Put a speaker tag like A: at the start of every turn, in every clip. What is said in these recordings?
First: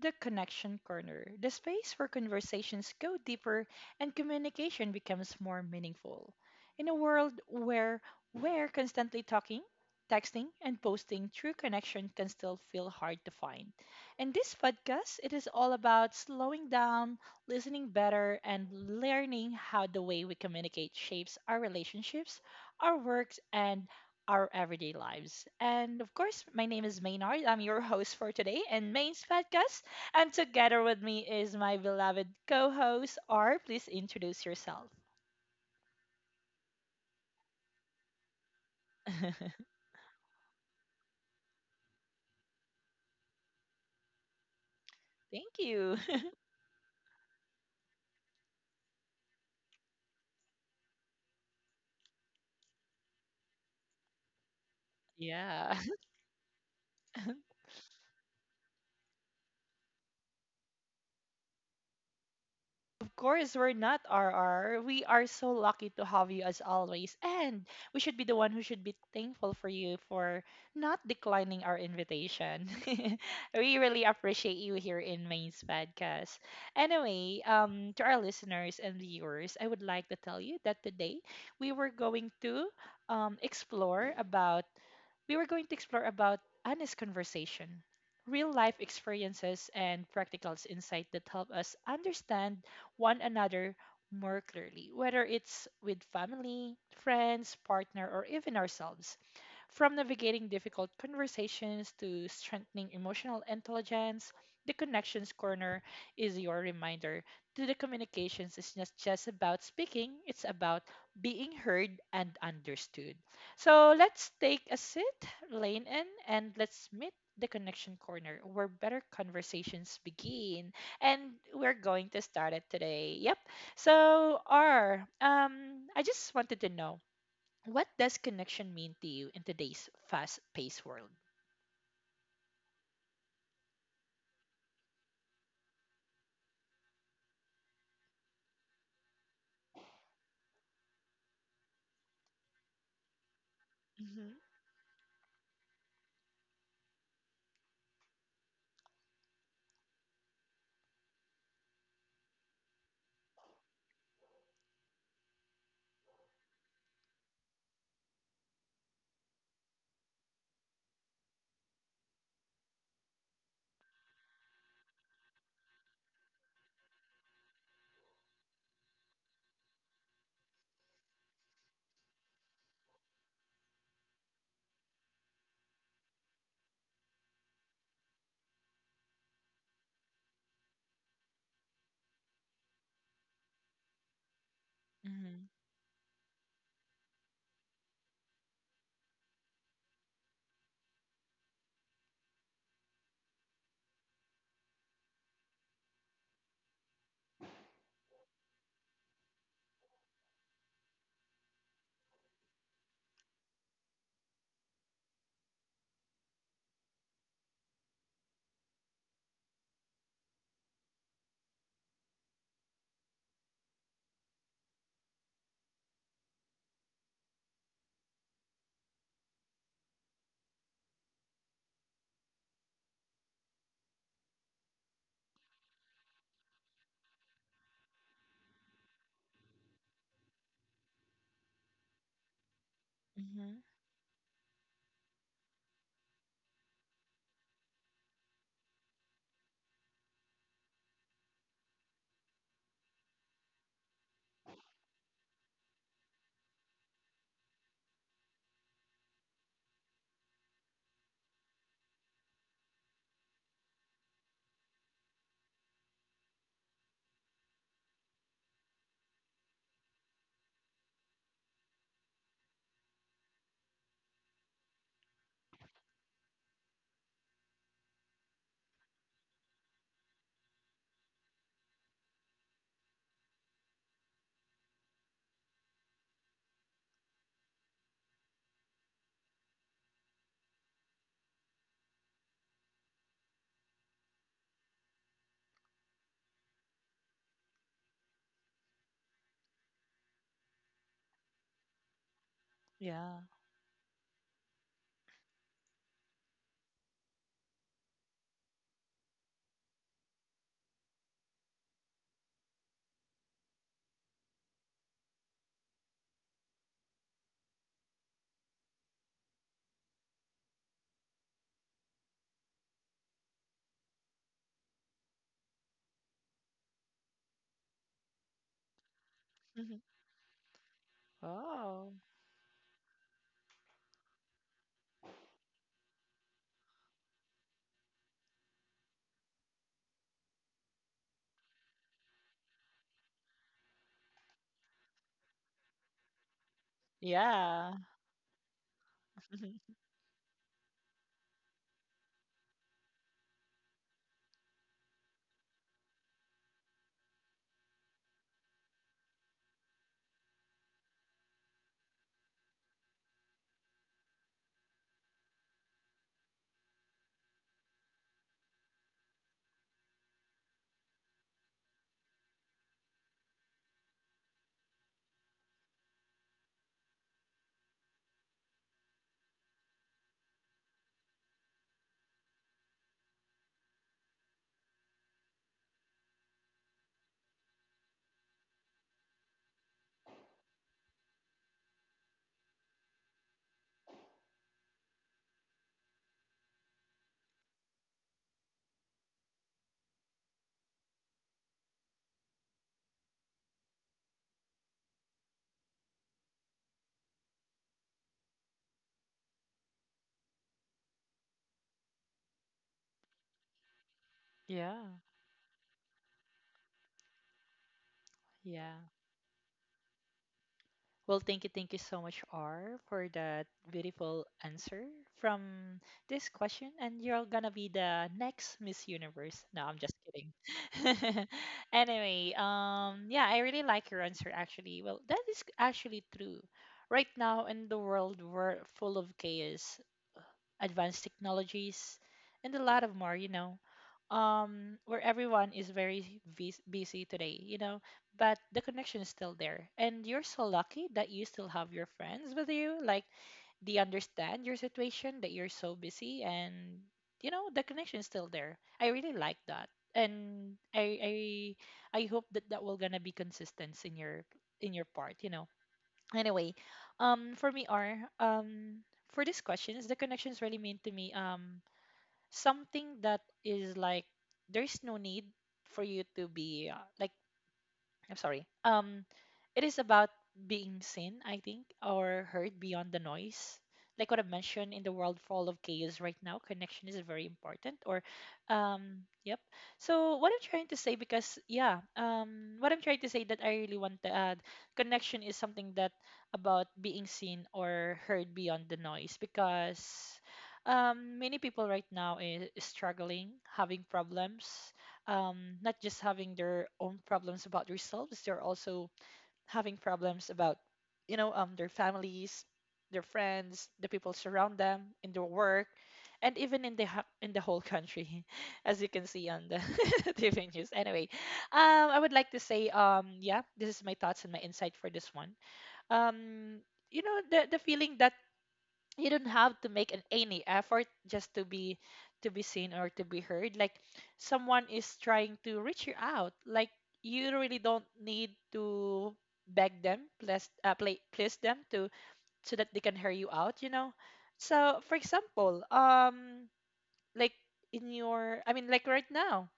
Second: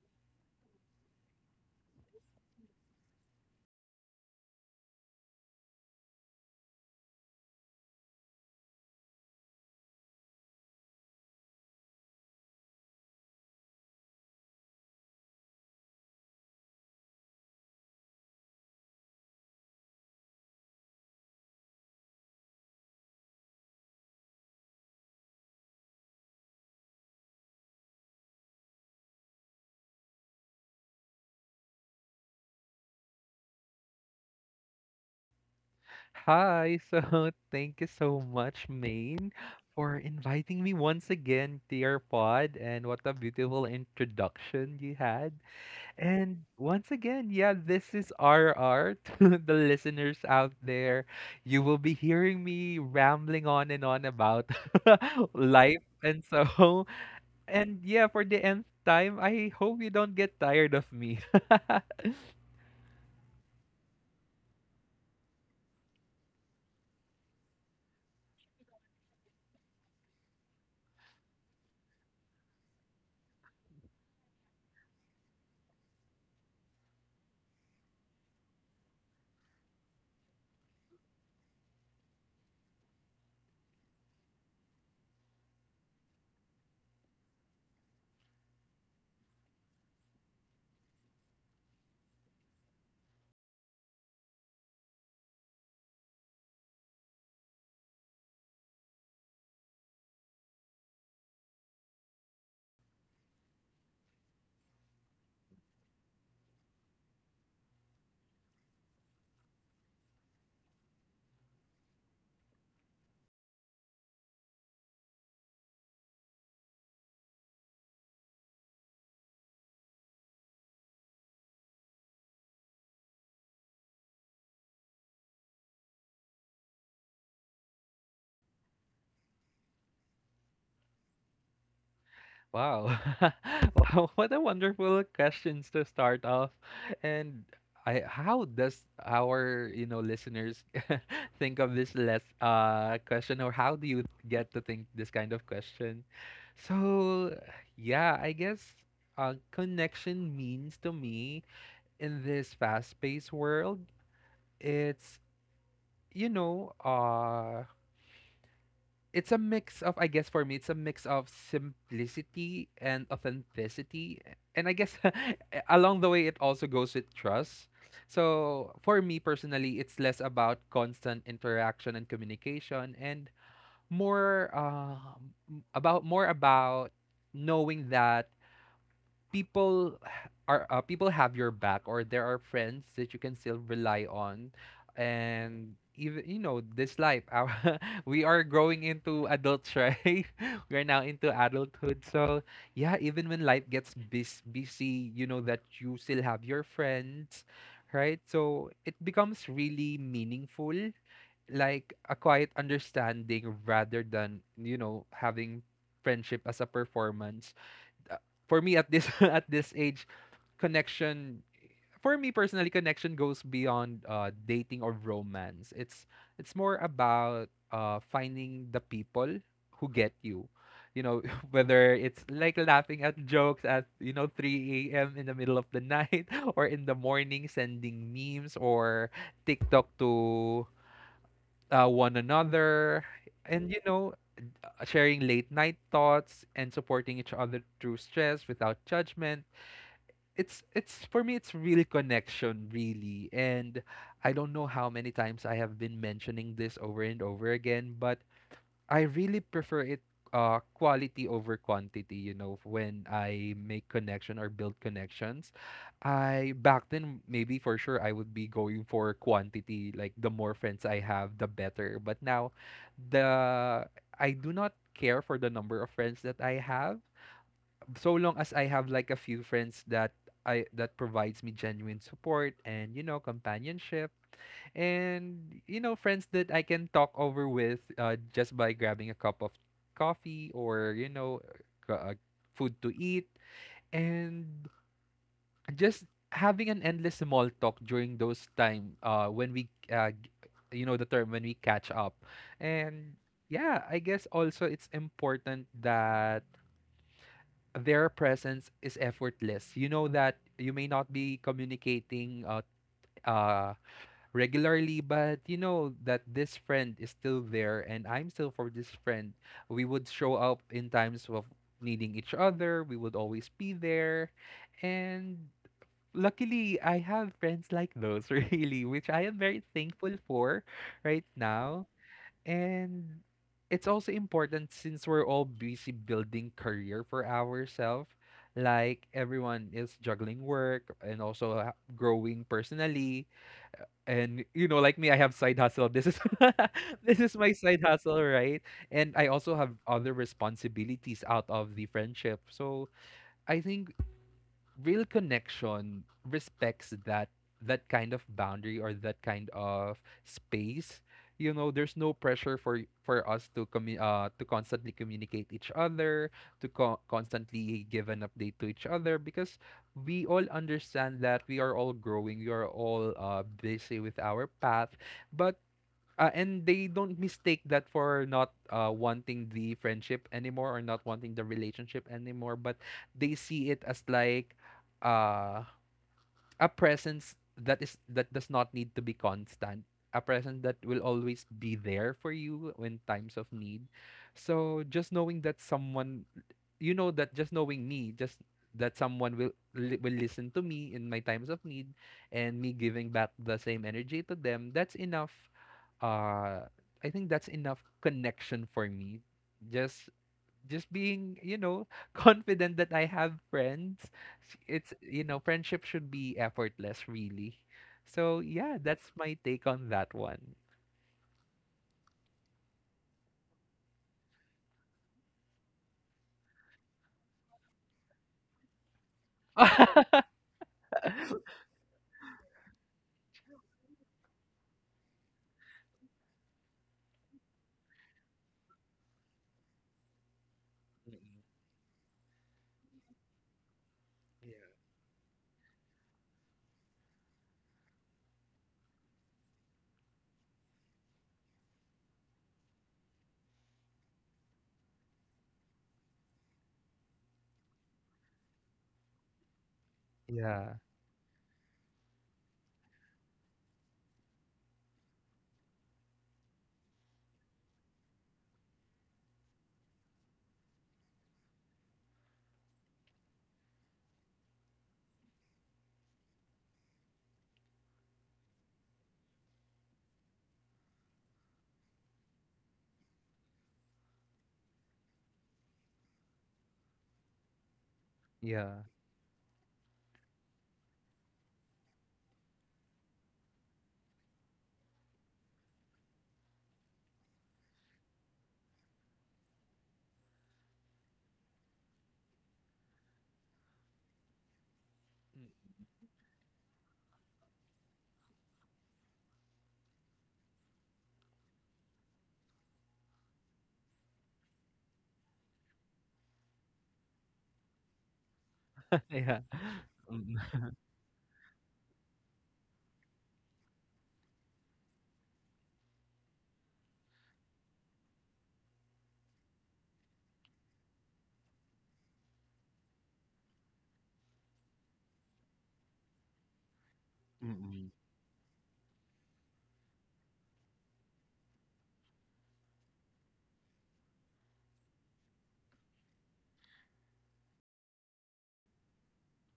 A: the Connection Corner, the space where conversations go deeper and communication becomes more meaningful. In a world where we're constantly talking, texting, and posting, true connection can still feel hard to find. In this podcast, it is all about slowing down, listening better, and learning how the way we communicate shapes our relationships, our works, and our everyday lives. And of course, my name is Maynard. I'm your host for today and Main's podcast. And together with me is my beloved co host, R. Please introduce yourself.
B: Hi, so thank you so much, Maine,
A: Thank
B: for inviting me once again to your pod, and what a beautiful introduction you had.
A: you.
B: And once again, yeah, this is RR to the listeners out there. You will be hearing me rambling on and on about
A: Yeah.
B: life and so. And yeah, for the nth time, I hope you don't get tired of me.
A: Of course, we're not RR. We are so lucky to have you as always. And we should be the one who should be thankful for you for not declining our invitation. We really appreciate you here in Main's podcast. Anyway, to our listeners and viewers, I would like to tell you that today we were going to explore about we were going to explore about honest conversation, real life experiences, and practical insight that help us understand one another more clearly, whether it's with family, friends, partner, or even ourselves. From navigating difficult conversations to strengthening emotional intelligence, the Connections Corner is your reminder to the communications is not just about speaking, it's about being heard and understood. So let's take a seat, lean in, and let's meet the Connection Corner where better conversations begin. And we're going to start it today. Yep. So, R, I just wanted to know, what does connection mean to you in today's fast paced world?
B: Wow. Wow, what a wonderful questions to start off. And I how does our, listeners think of this less question, or how do you
A: Mm-hmm.
B: get to think this kind of question? So, yeah, I guess connection means to me in this fast-paced world, it's you know, uh it's a mix of, I guess, for me it's a mix of simplicity and authenticity, and I guess along the way it also goes with trust. So for me personally it's less about constant interaction and communication, and more about knowing that people people have your back, or there are friends that you can still rely on.
A: Mm-hmm.
B: And even, this life, we are growing into adults, right? We are now into adulthood, so yeah, even when life gets busy, you know that you still have your friends, right? So it becomes really meaningful, like a quiet understanding rather than, you know, having friendship as a performance. Uh, for me, at this at this age, connection for me personally, connection goes beyond dating or romance. It's more about finding the people who get you. You know, whether it's like laughing at jokes at, 3 a.m. in the middle of the night, or in the morning sending memes or TikTok to, one another,
A: Mm-hmm.
B: and, sharing late night thoughts and supporting each other through stress without judgment. It's it's for me it's really connection, really. And I don't know how many times I have been mentioning this over and over again, but I really prefer it, quality over quantity. You know, when I make connection or build connections, I back then, maybe, for sure, I would be going for quantity, like the more friends I have the better. But now, the I do not care for the number of friends that I have, so long as I have like a few friends that I that provides me genuine support, and, you know, companionship. And, you know, friends that I can talk over with, just by grabbing a cup of coffee, or, you know, c- uh, food to eat, and just having an endless small talk during those time, when we, you know the term, when we catch up. And
A: Yeah.
B: yeah, I guess also it's important that their presence is effortless. You know that you may not be communicating, uh, regularly, but you know that this friend is still there, and I'm still for this friend. We would show up in times of needing each other, we would always be there. And luckily, I have friends like those, really, which I am very
A: Mm-hmm.
B: thankful for right now.
A: Oh.
B: And it's also important since we're all busy building career for ourselves. Like everyone is juggling work, and also growing personally. And, you know, like me, I have side hustle. This is this is my
A: Yeah.
B: side hustle, right? And I also
A: Mhm.
B: have other responsibilities out of the friendship. So I think real connection respects that kind of boundary, or that kind of space. You know, there's no pressure for for us to to constantly communicate each other, to constantly give an update to each other, because we all understand that we are all growing, we are all busy with our path. But uh, and they don't mistake that for not wanting the friendship anymore, or not wanting the relationship anymore, but they see it as like, uh, a presence that does not need to be constant, a presence that will always be there for you in times of need. So just knowing that someone, you know, that just knowing me, just that someone will will listen to me in my times of need, and me giving back the same energy to them, that's enough. uh I think that's enough connection for me. Just just being, you know, confident that I have friends. S-
A: Yeah.
B: It's, you know, friendship should be effortless, really. So, yeah,
A: Yeah.
B: that's my take on that one.
A: Well, thank you so much, R, for that beautiful answer from this question. And you're gonna be the next Miss Universe. No, I'm just kidding. Anyway, yeah, I really like your answer actually. Well, that is actually true. Right now in the world, we're full of chaos, advanced technologies, and a lot of more, you know, where everyone is very busy today, you know, but the connection is still there. And you're so lucky that you still have your friends with you. Like, they understand your situation, that you're so busy, and, you know, the connection is still there. I really like that. And
B: Yeah.
A: I I hope that that will gonna be consistent in your part, you know. Anyway, for me, are for these questions, the connections really mean to me something that is like, there's no need for you to be like, I'm sorry. It is about being seen, I think, or heard beyond the noise. Like what I mentioned, in the world full of chaos right now, connection is very important. Or,
B: Yeah. Yeah.
A: yep. So what I'm trying to say, because yeah, what I'm trying to say that I really want to add, connection is something that about being seen or heard beyond the noise. Because, many people right now is struggling, having problems, not just having their own problems about themselves, they're also having problems about, you know, their families, their friends, the people surround them in their work, and even in the in the whole country, as you can see
B: Yeah.
A: on the
B: Mm.
A: TV news. Anyway, I would like to say, yeah, this is my thoughts and my insight for this one. Um, you know, the feeling that you don't have to make any effort just to be seen or to be heard, like someone is trying to reach you out, like you really don't need to beg them, please, please them to, so that they can hear you out, you know. So for example, like, in your I mean like right now,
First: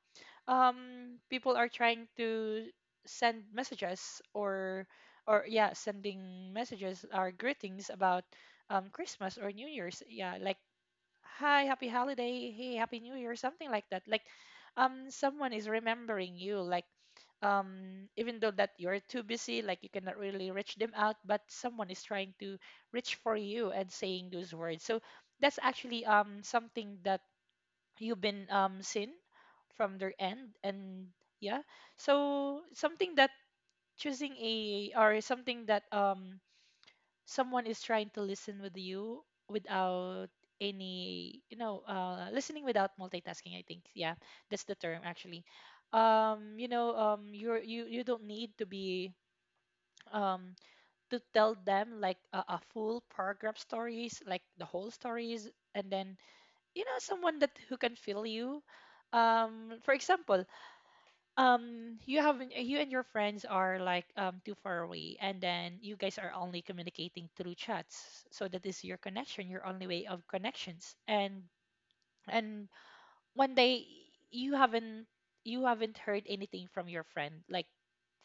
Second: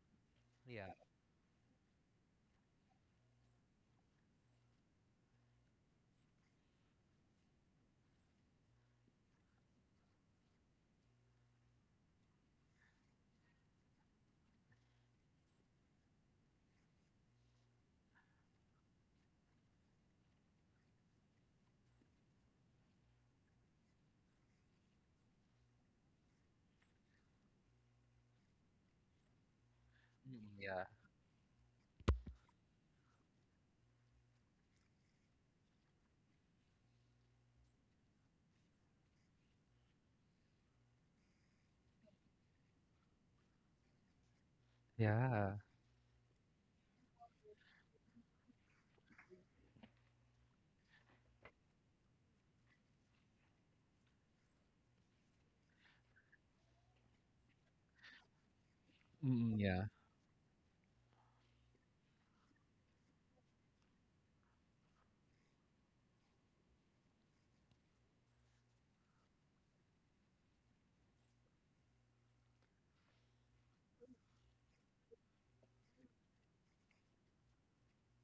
B: Yeah.
A: people are trying to send messages or, yeah, sending messages or greetings about, christmas or new year's, yeah, like hi happy holiday, hey happy new year, something like that, like someone is remembering you, like even though that you're too busy, like you cannot really reach them out, but someone is trying to reach for you and saying those words. So that's actually something that you've been, seen from their end.
B: Mm, yeah.
A: And yeah, so something that choosing a, or something that someone is trying to listen with you without, any, you know, listening without multitasking, I think, yeah, that's the term actually.
B: Yeah.
A: You know, you don't need to be um to tell them like a full paragraph stories, like the whole stories, and then you know someone that who can feel you.
B: Mm, yeah.
A: For example, you have, you and your friends are like, too far away, and then you guys are only communicating through chats, so that is your connection, your only way of connections. And one day, you haven't you haven't heard anything from your friend, like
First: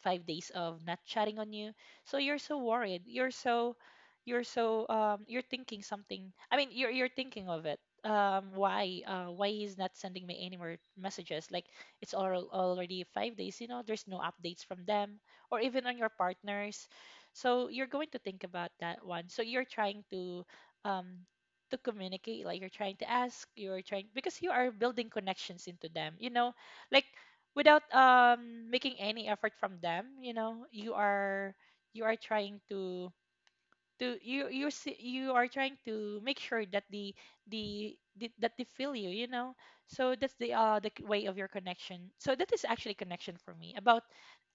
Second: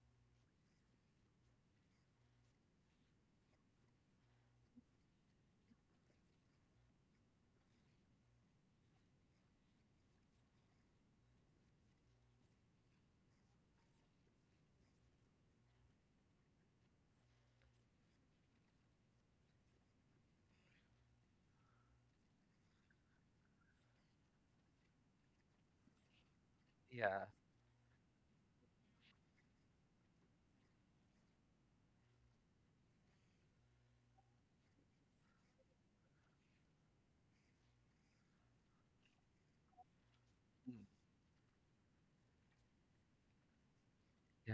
A: 5 days of not chatting on you. So you're so worried, you're so, you're thinking something, you're thinking of it, why, why he's not sending me any more messages, like it's all already 5 days, you know, there's no updates from them, or even on your partners. So you're going to think about that one, so you're trying um to communicate, like you're trying to ask, you're trying, because you are building connections into them, you know. Like
B: Yeah.
A: without, making any effort from them, you know, you are trying to, you are trying to make sure that the that they feel you, you know. So that's
B: Mm,
A: the way of your connection. So that is actually connection for me, about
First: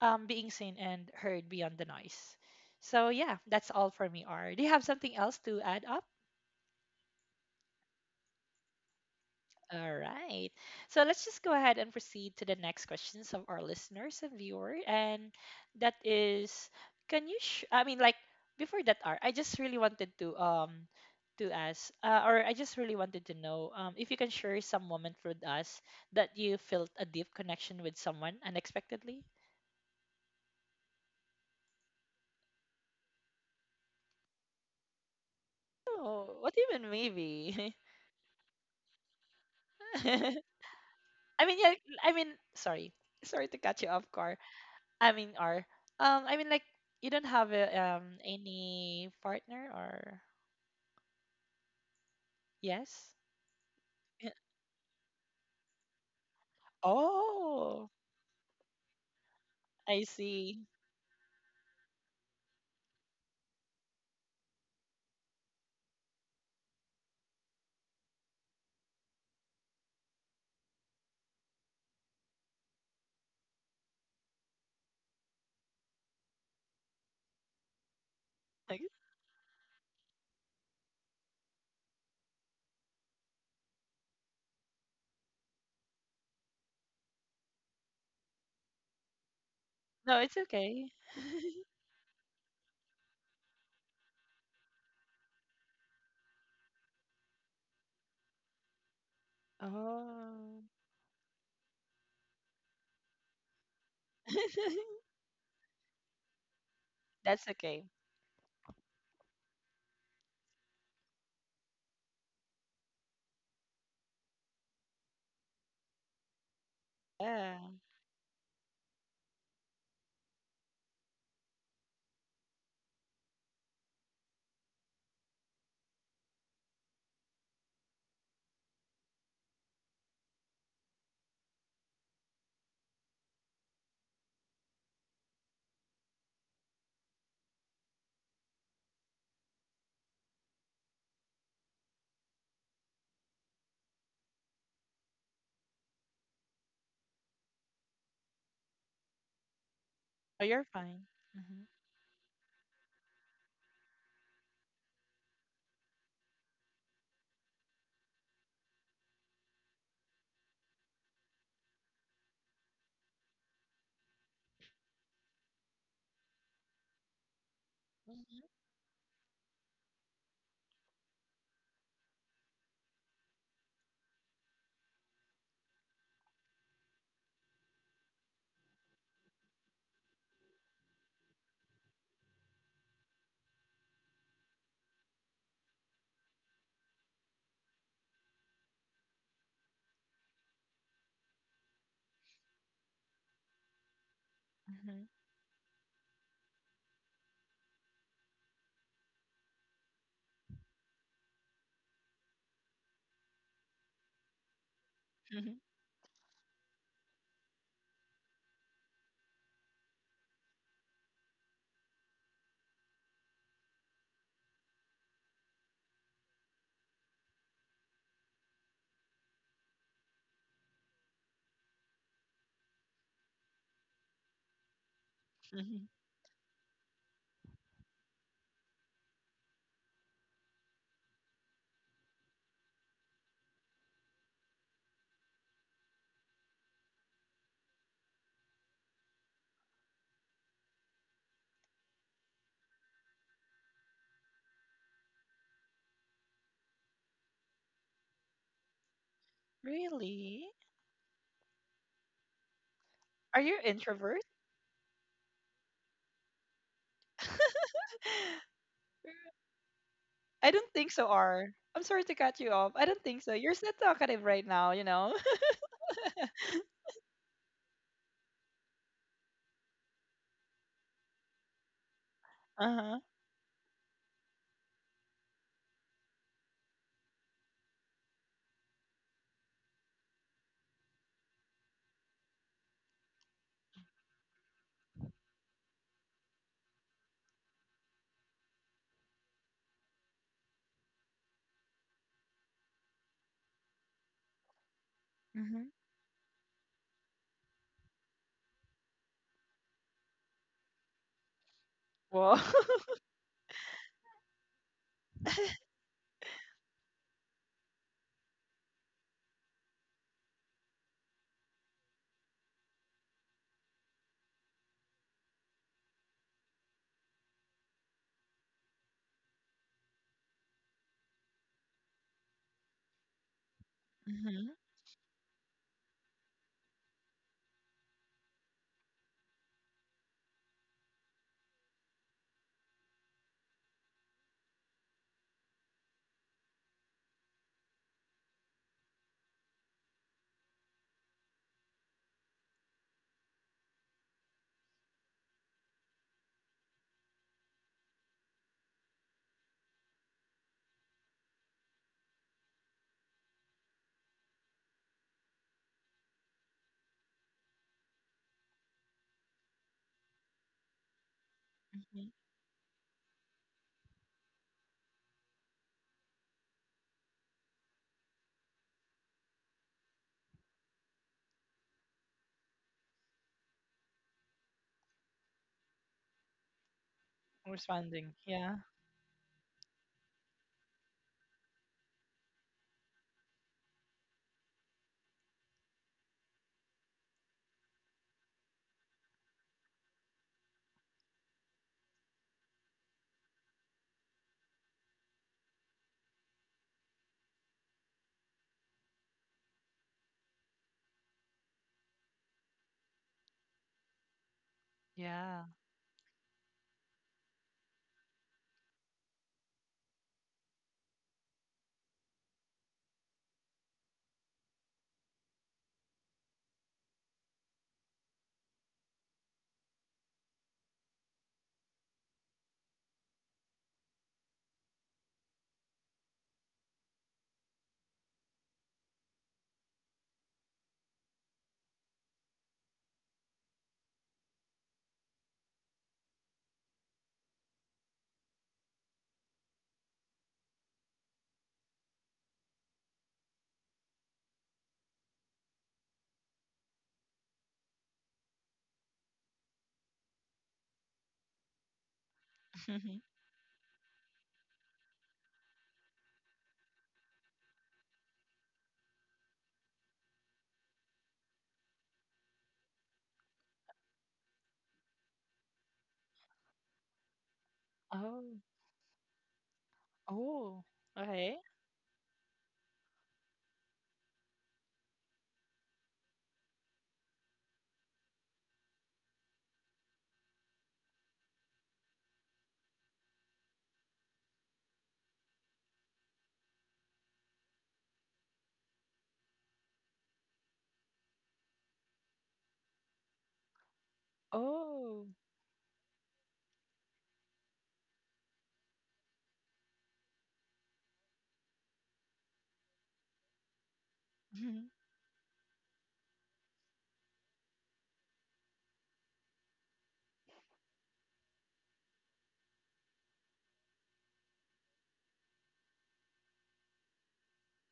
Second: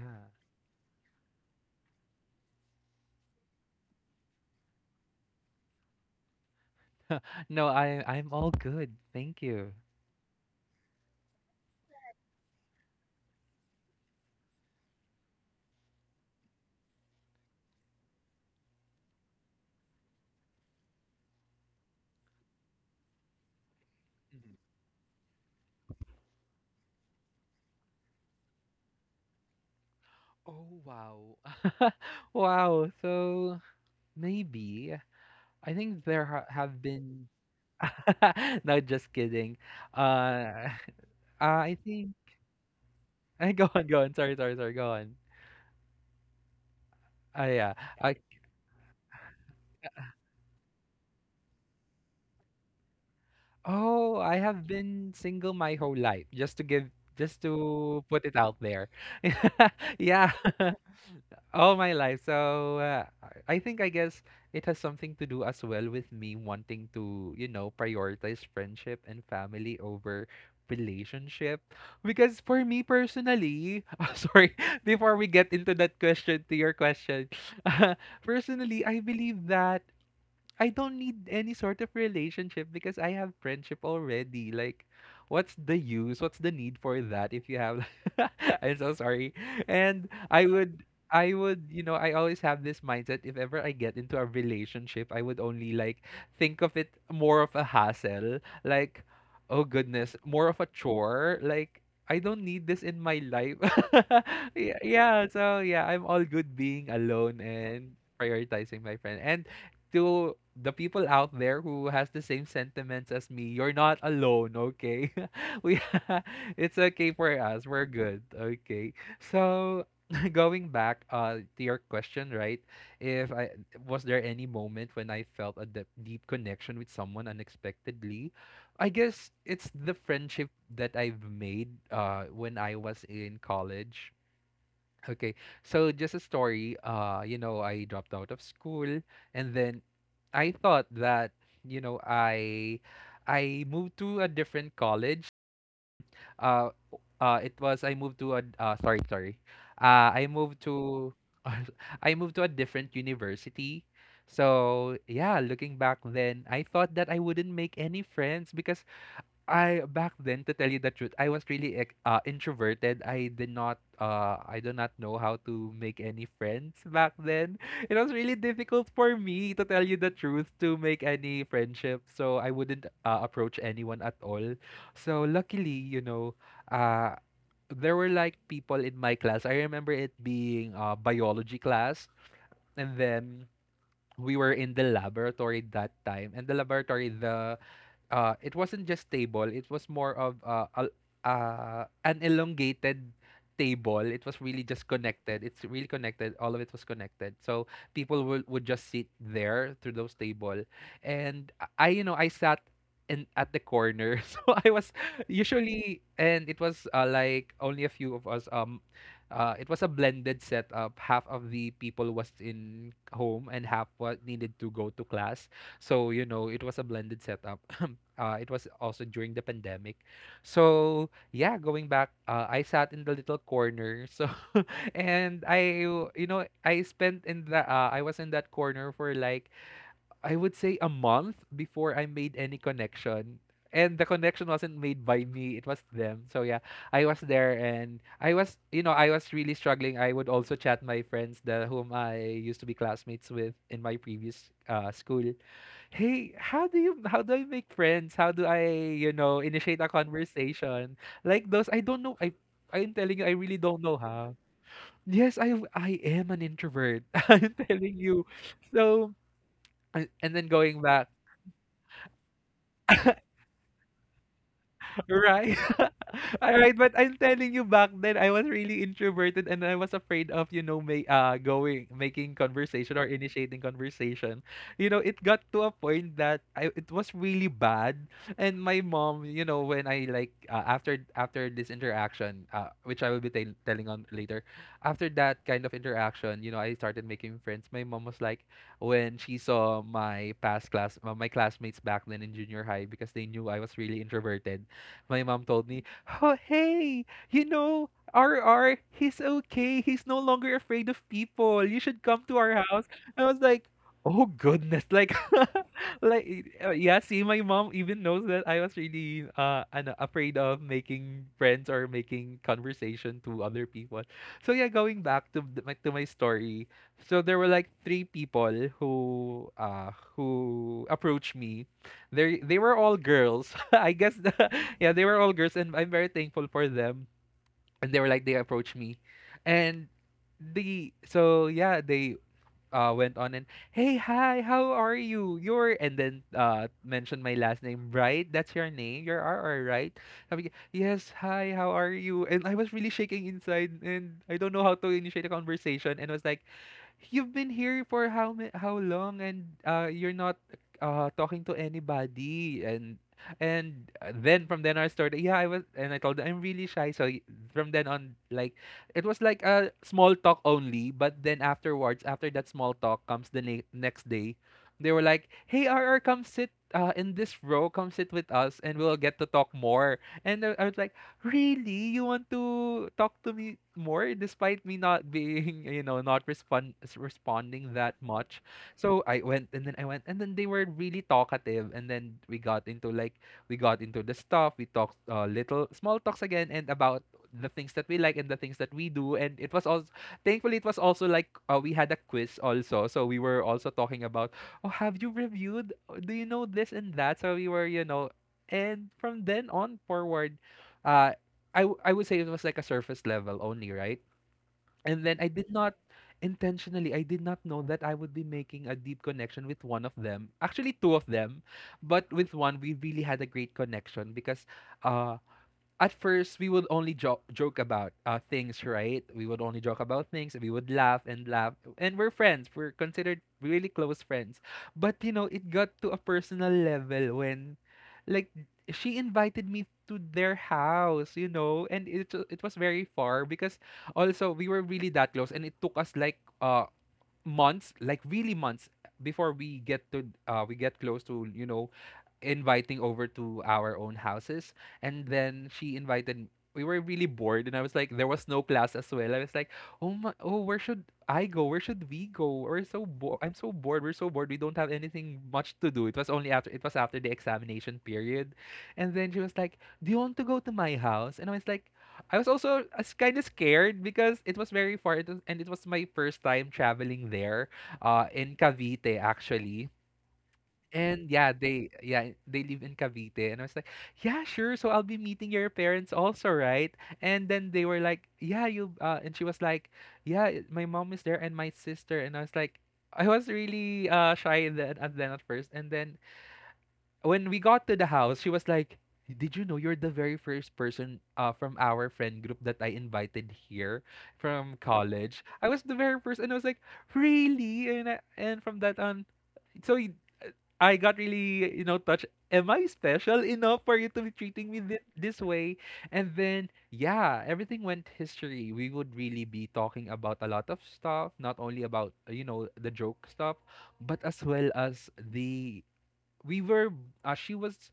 A: being seen and heard beyond the noise. So yeah, that's all for me. R, do you have something else to add up?
B: No, I'm all good. Thank you.
A: All right. So let's just go ahead and proceed to the next questions of our listeners and viewer. And that is, can you, sh- I mean, like, before that, R, I just really wanted to ask, or I just really wanted to know, if you can share some moment with us that you felt a deep connection with someone unexpectedly.
B: Oh, wow. Wow, so maybe I think there
A: Oh,
B: ha
A: what
B: have
A: even
B: been.
A: maybe?
B: No, just kidding. Uh,
A: I mean, yeah,
B: I
A: I
B: think
A: mean, sorry. Sorry to
B: go
A: catch
B: on,
A: you
B: go
A: off
B: on. Sorry,
A: guard.
B: sorry, sorry. Go
A: I
B: on.
A: mean, or um, I mean, like you don't
B: Uh,
A: have a,
B: yeah.
A: any partner or yes?
B: Oh,
A: Yeah.
B: I have been single my whole life, just
A: Oh,
B: to put it out there.
A: I
B: Yeah.
A: see.
B: All my life. So, I think, I guess, it has something to do as well with me wanting to, you know, prioritize friendship and family over relationship. Because for me personally, oh, sorry, before we get into that question to your question, personally,
A: Like,
B: I believe that I don't need any sort of relationship because I have friendship already. Like, what's the use? What's the need for that if you have I'm so sorry. And
A: no, it's okay.
B: I would, you know, I always have this mindset, if ever I get into a relationship, I would only like think of it more of a hassle, like, oh goodness, more of
A: Oh,
B: a chore, like, I don't need this in my life. Yeah, yeah, so yeah, I'm all good being alone
A: that's okay.
B: and prioritizing my friend. And to the people out there who has the same sentiments as me, you're not alone, okay? we It's okay for us.
A: Yeah.
B: We're good, okay? So going back, to your question, right? If I Was there any moment when I felt a deep connection with someone unexpectedly? I guess it's the friendship that I've made, when I was in college. Okay, so just a story. You know, I dropped out of school, and then I thought that, you know I I moved to a different college. It was, I moved to a, sorry, sorry, I
A: Oh,
B: moved
A: you're fine.
B: to
A: Hmm.
B: I moved to a different university. So yeah, looking back then, I thought that I wouldn't make any friends because I back then, to tell you the truth, I was really introverted. I do not know how to make any friends back then. It was really difficult for me, to tell you the truth, to make any friendship. So I wouldn't, approach anyone at all. So luckily, you know, uh there were like people in my class. I remember it being biology class. And then we were in the laboratory that time, and the laboratory, the it wasn't just table, it was more of, an elongated table. It was really just
A: Hmm.
B: connected, it's really connected, all of it was connected. So people would just sit there through those table. And I you know I sat in at the corner. So I was usually, and it was, like, only a few of us. It was a blended setup, half of the people was in home and half was needed to go to class. So, you know, it was a blended setup. It was also during the pandemic. So, yeah, going back, I sat in the little corner. So, and I,
A: Hmm.
B: you know, I spent in the, I was in that corner for, like, I would say a month before I made any connection. And the connection wasn't made by me, it was them. So yeah, I was there, and I was really struggling. I would also chat my friends, the whom I used to be classmates with in my previous, school. Hey, how do I make friends? How do I, you know, initiate a
A: Really?
B: conversation? Like those. I don't know. I'm telling you, I
A: Are
B: really
A: you
B: don't know
A: introvert?
B: how. Yes, I am an introvert. I'm telling you. So and then
A: I don't
B: going
A: think so,
B: back.
A: R. I'm sorry to cut you off. I don't think so. You're so talkative right now, you know?
B: Right. Alright, but I'm telling you, back then I was really introverted, and I was afraid of, you know, ma- going making conversation
A: Uh-huh.
B: or initiating conversation. You know, it got to a point that I it was really bad. And my mom, when I like after this interaction, which I will be telling on later, after that kind of interaction, I started making friends. My mom was like when she saw my past class my classmates back then in junior high, because they knew I was really introverted. My mom
A: Mm-hmm.
B: told me, "Oh, hey, you know, R, he's okay. He's no longer afraid of people. You should come
A: Whoa.
B: to our house." I was like, "Oh goodness!" Yeah. See, my mom even knows that I was really afraid of making friends or making conversation to other people. So yeah, going back to my story. So there were like three people who uh approached me. They were all girls. Yeah, they were all girls and I'm very thankful for them. And they were like they approached me. And the so yeah, they went on and, "Hey, hi, how are you? You're And then mentioned my last name. Right, "That's your name. You're R, right?" Sabi niya, "Yes, hi, how are you?" And I was really shaking inside and I don't know how to initiate a conversation. And was like, "You've been here for how long? And you're not talking to anybody." And then from then I started, yeah. I was, and I told her, "I'm really shy, so y-" From then on, like, it was like a small talk only, but then afterwards,
A: Mhm.
B: after that small talk comes the next day. They were like, "Hey, R, come sit in this row. Come sit with us, and we'll get to talk more." And I was like, "Really? You want to talk to me more, despite me not being, you know, not responding that
A: Responding,
B: much?"
A: yeah.
B: So I went, and then I went, and then they were really talkative. And then we got into like, we got into the stuff. We talked little small talks again, and about the things that we like and the things that we do. And it was also, thankfully, it was also like, we had a quiz also, so we were also talking about, "Oh, have you reviewed? Do you know this and that?" So we were, you know. And from then on forward, uh I would say it was like a surface level only, right? And then I
A: Yeah.
B: did not, intentionally, I did not know that I would be making a deep connection with one of them, actually two of them. But with one, we really had a great connection, because uh at first we would only joke about things, right? We would only joke about things. And we would laugh and laugh, and we're friends. We're considered really close friends. But you know, it got to a personal level when, like, she invited me to their house, you know. And it was very far, because also, we were really that close, and it took us like months, like really months, before we get to, we get close to, you know, inviting over to our own houses. And then she invited, we were really bored, and I was like, there was no class as well. I was like, "Oh my, oh, where should I go? Where should we go? We're so I'm so bored. We're so bored. We don't have anything much to do." It was only after, it was after the examination period. And then she was like, "Do you want to go to my house?" And I was like, I was also kind of scared, because it was very far, it was- and it was my first time traveling there, in
A: Oh.
B: Cavite actually.
A: Oh.
B: And yeah,
A: Okay.
B: they, yeah, they live in Cavite. And I was like, "Yeah, sure. So I'll be meeting your parents also, right?" And then they were like, "Yeah, you And she was like, "Yeah, my mom is there and my sister." And I was like, I was really shy then at first. And then when we got to the house, she was like, "Did you know you're the very first person from our friend group that I invited here from
A: Oh.
B: college? I was the very first." And I was like, "Really?" And I, and from that on, so y- I got really, you know, touched. "Am I special enough for you to be treating me
A: Mhm,
B: this way?" And then, yeah, everything went history. We would really be talking about a lot of stuff, not only about, you know, the joke stuff, but as well as the. We were, she was,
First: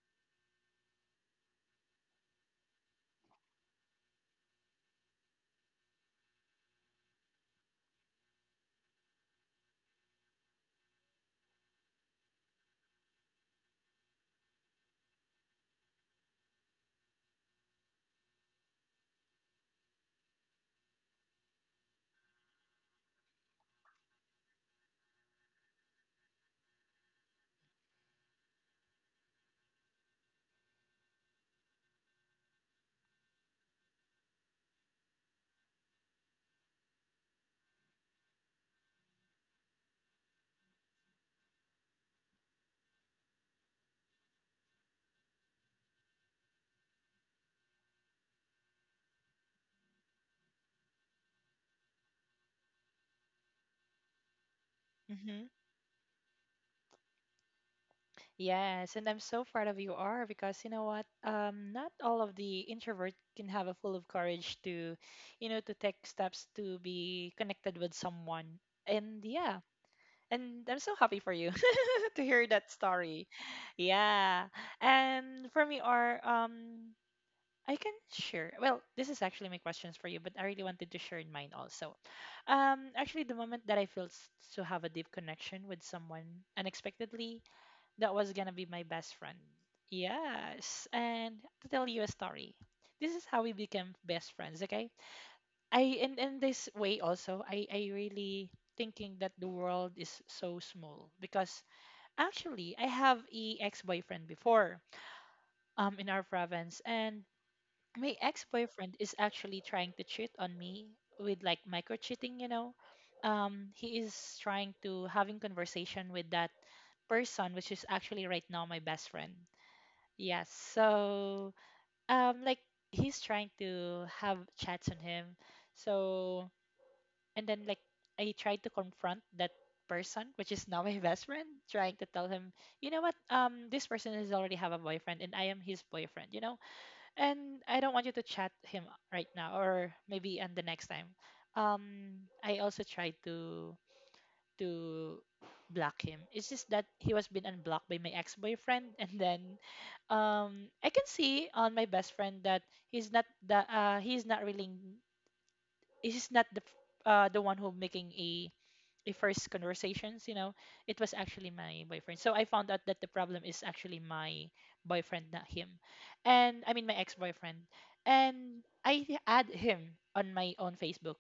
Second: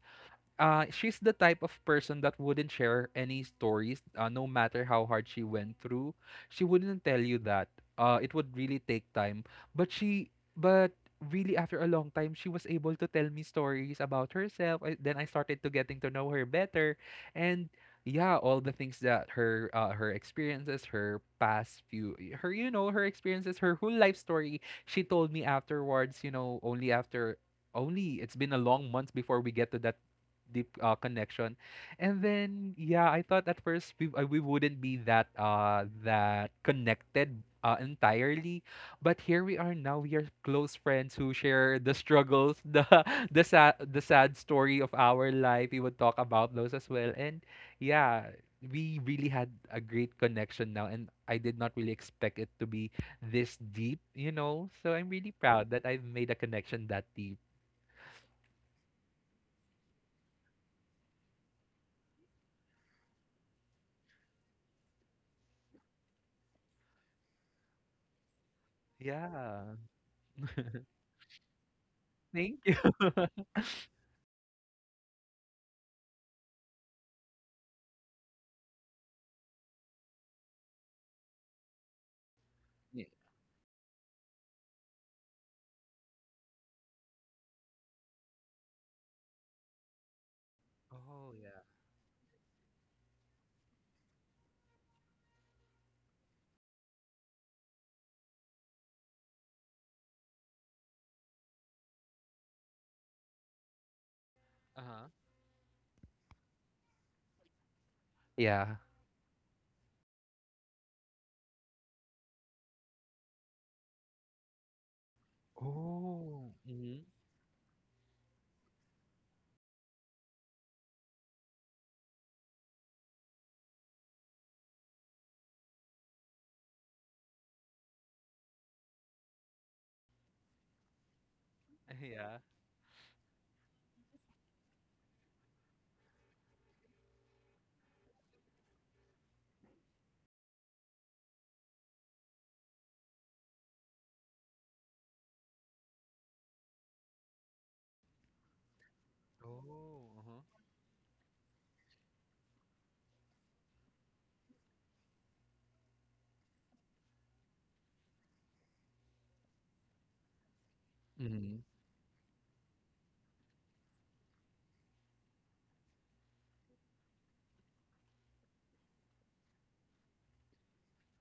B: she's the type of person that wouldn't share any stories, no matter how hard she went through, she wouldn't tell you that. It would really take time. But she, but really, after a long time, she was able to tell me stories about herself. I, then I started to getting to know her better. And yeah, all the things that her her experiences, her past few her, you know, her experiences, her whole life story, she told me afterwards. You know, only after, only it's been a long months before we get to that deep connection. And then yeah, I thought at first we wouldn't be that that connected entirely, but here we are now. We are close friends who share the struggles, the the sad story of our life. We would talk about those as well. And yeah, we really had a great connection now, and I did not really expect it to be this deep, you know. So I'm really
A: mhm.
B: proud that I've made a connection that deep.
A: Yes, and I'm so proud of you, are because you know what? Not all of the introvert can have a full of courage to, you know, to take steps to be connected with someone. And yeah,
B: Yeah.
A: and I'm so happy for you to hear that
B: Thank
A: story. Yeah, and for me, are I can share. Well, this is actually my questions for you, but I really wanted to share in mine also.
B: you.
A: Actually, the moment that I felt to have a deep connection with someone unexpectedly, that was gonna be my best friend. Yes,
B: Oh,
A: and
B: yeah.
A: to tell you a story, this is how we became best friends. Okay, I and in this way also, I really thinking that the world is so small, because actually I have a ex boyfriend before,
B: Uh-huh.
A: in our province, and my
B: Yeah.
A: ex-boyfriend is actually trying to cheat on me with like micro cheating, you know. He is trying to having conversation with that
B: Oh. Mm-hmm.
A: person, which is actually right now my best friend. Yes, so um like he's trying to have chats on him. So, and then like, I tried to confront that person, which is now my best friend, trying to tell
B: Yeah.
A: him, you know what, this person has already have a boyfriend and I am his boyfriend, you know, and I don't want you to chat him right now or maybe and the next time. I also tried to to block him. It's just that he was been unblocked by my ex-boyfriend, and then
B: Oh, uh-huh.
A: I can see on my best friend that he's not the he's not really he's not the f- the one who making a the first conversations, you know, it was actually
B: Hmm.
A: my boyfriend. So I found out that the problem is actually my boyfriend, not him. And I mean my ex-boyfriend. And I add him on my own Facebook.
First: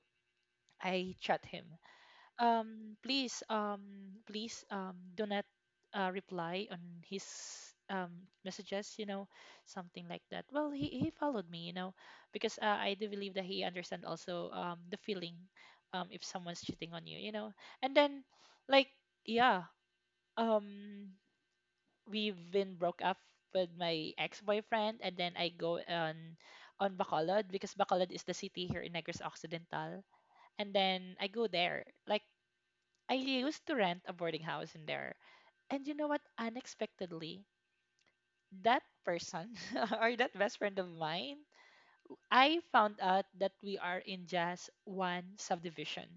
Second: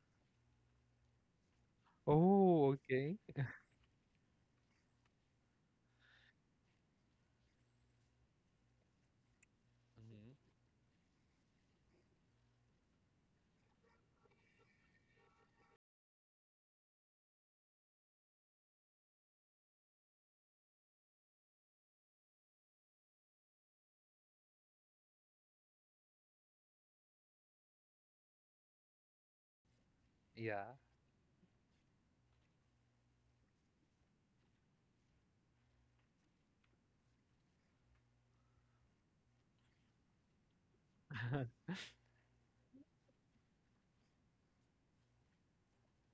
A: I chat him,
B: Oh,
A: um,
B: okay.
A: please, um, please, do not reply on his um messages. Something like
B: Mm-hmm.
A: that. Well, he followed me, because I do believe that he understand also the feeling, if someone's cheating on you. And then, like, yeah, um, we've been broke up with my ex boyfriend, and then I go on Bacolod because Bacolod is the city here in Negros Occidental, and
B: Yeah.
A: then I go there like I used to rent a boarding house in there. And you know what? Unexpectedly, that person or that best friend of mine, I found out that we are in just one subdivision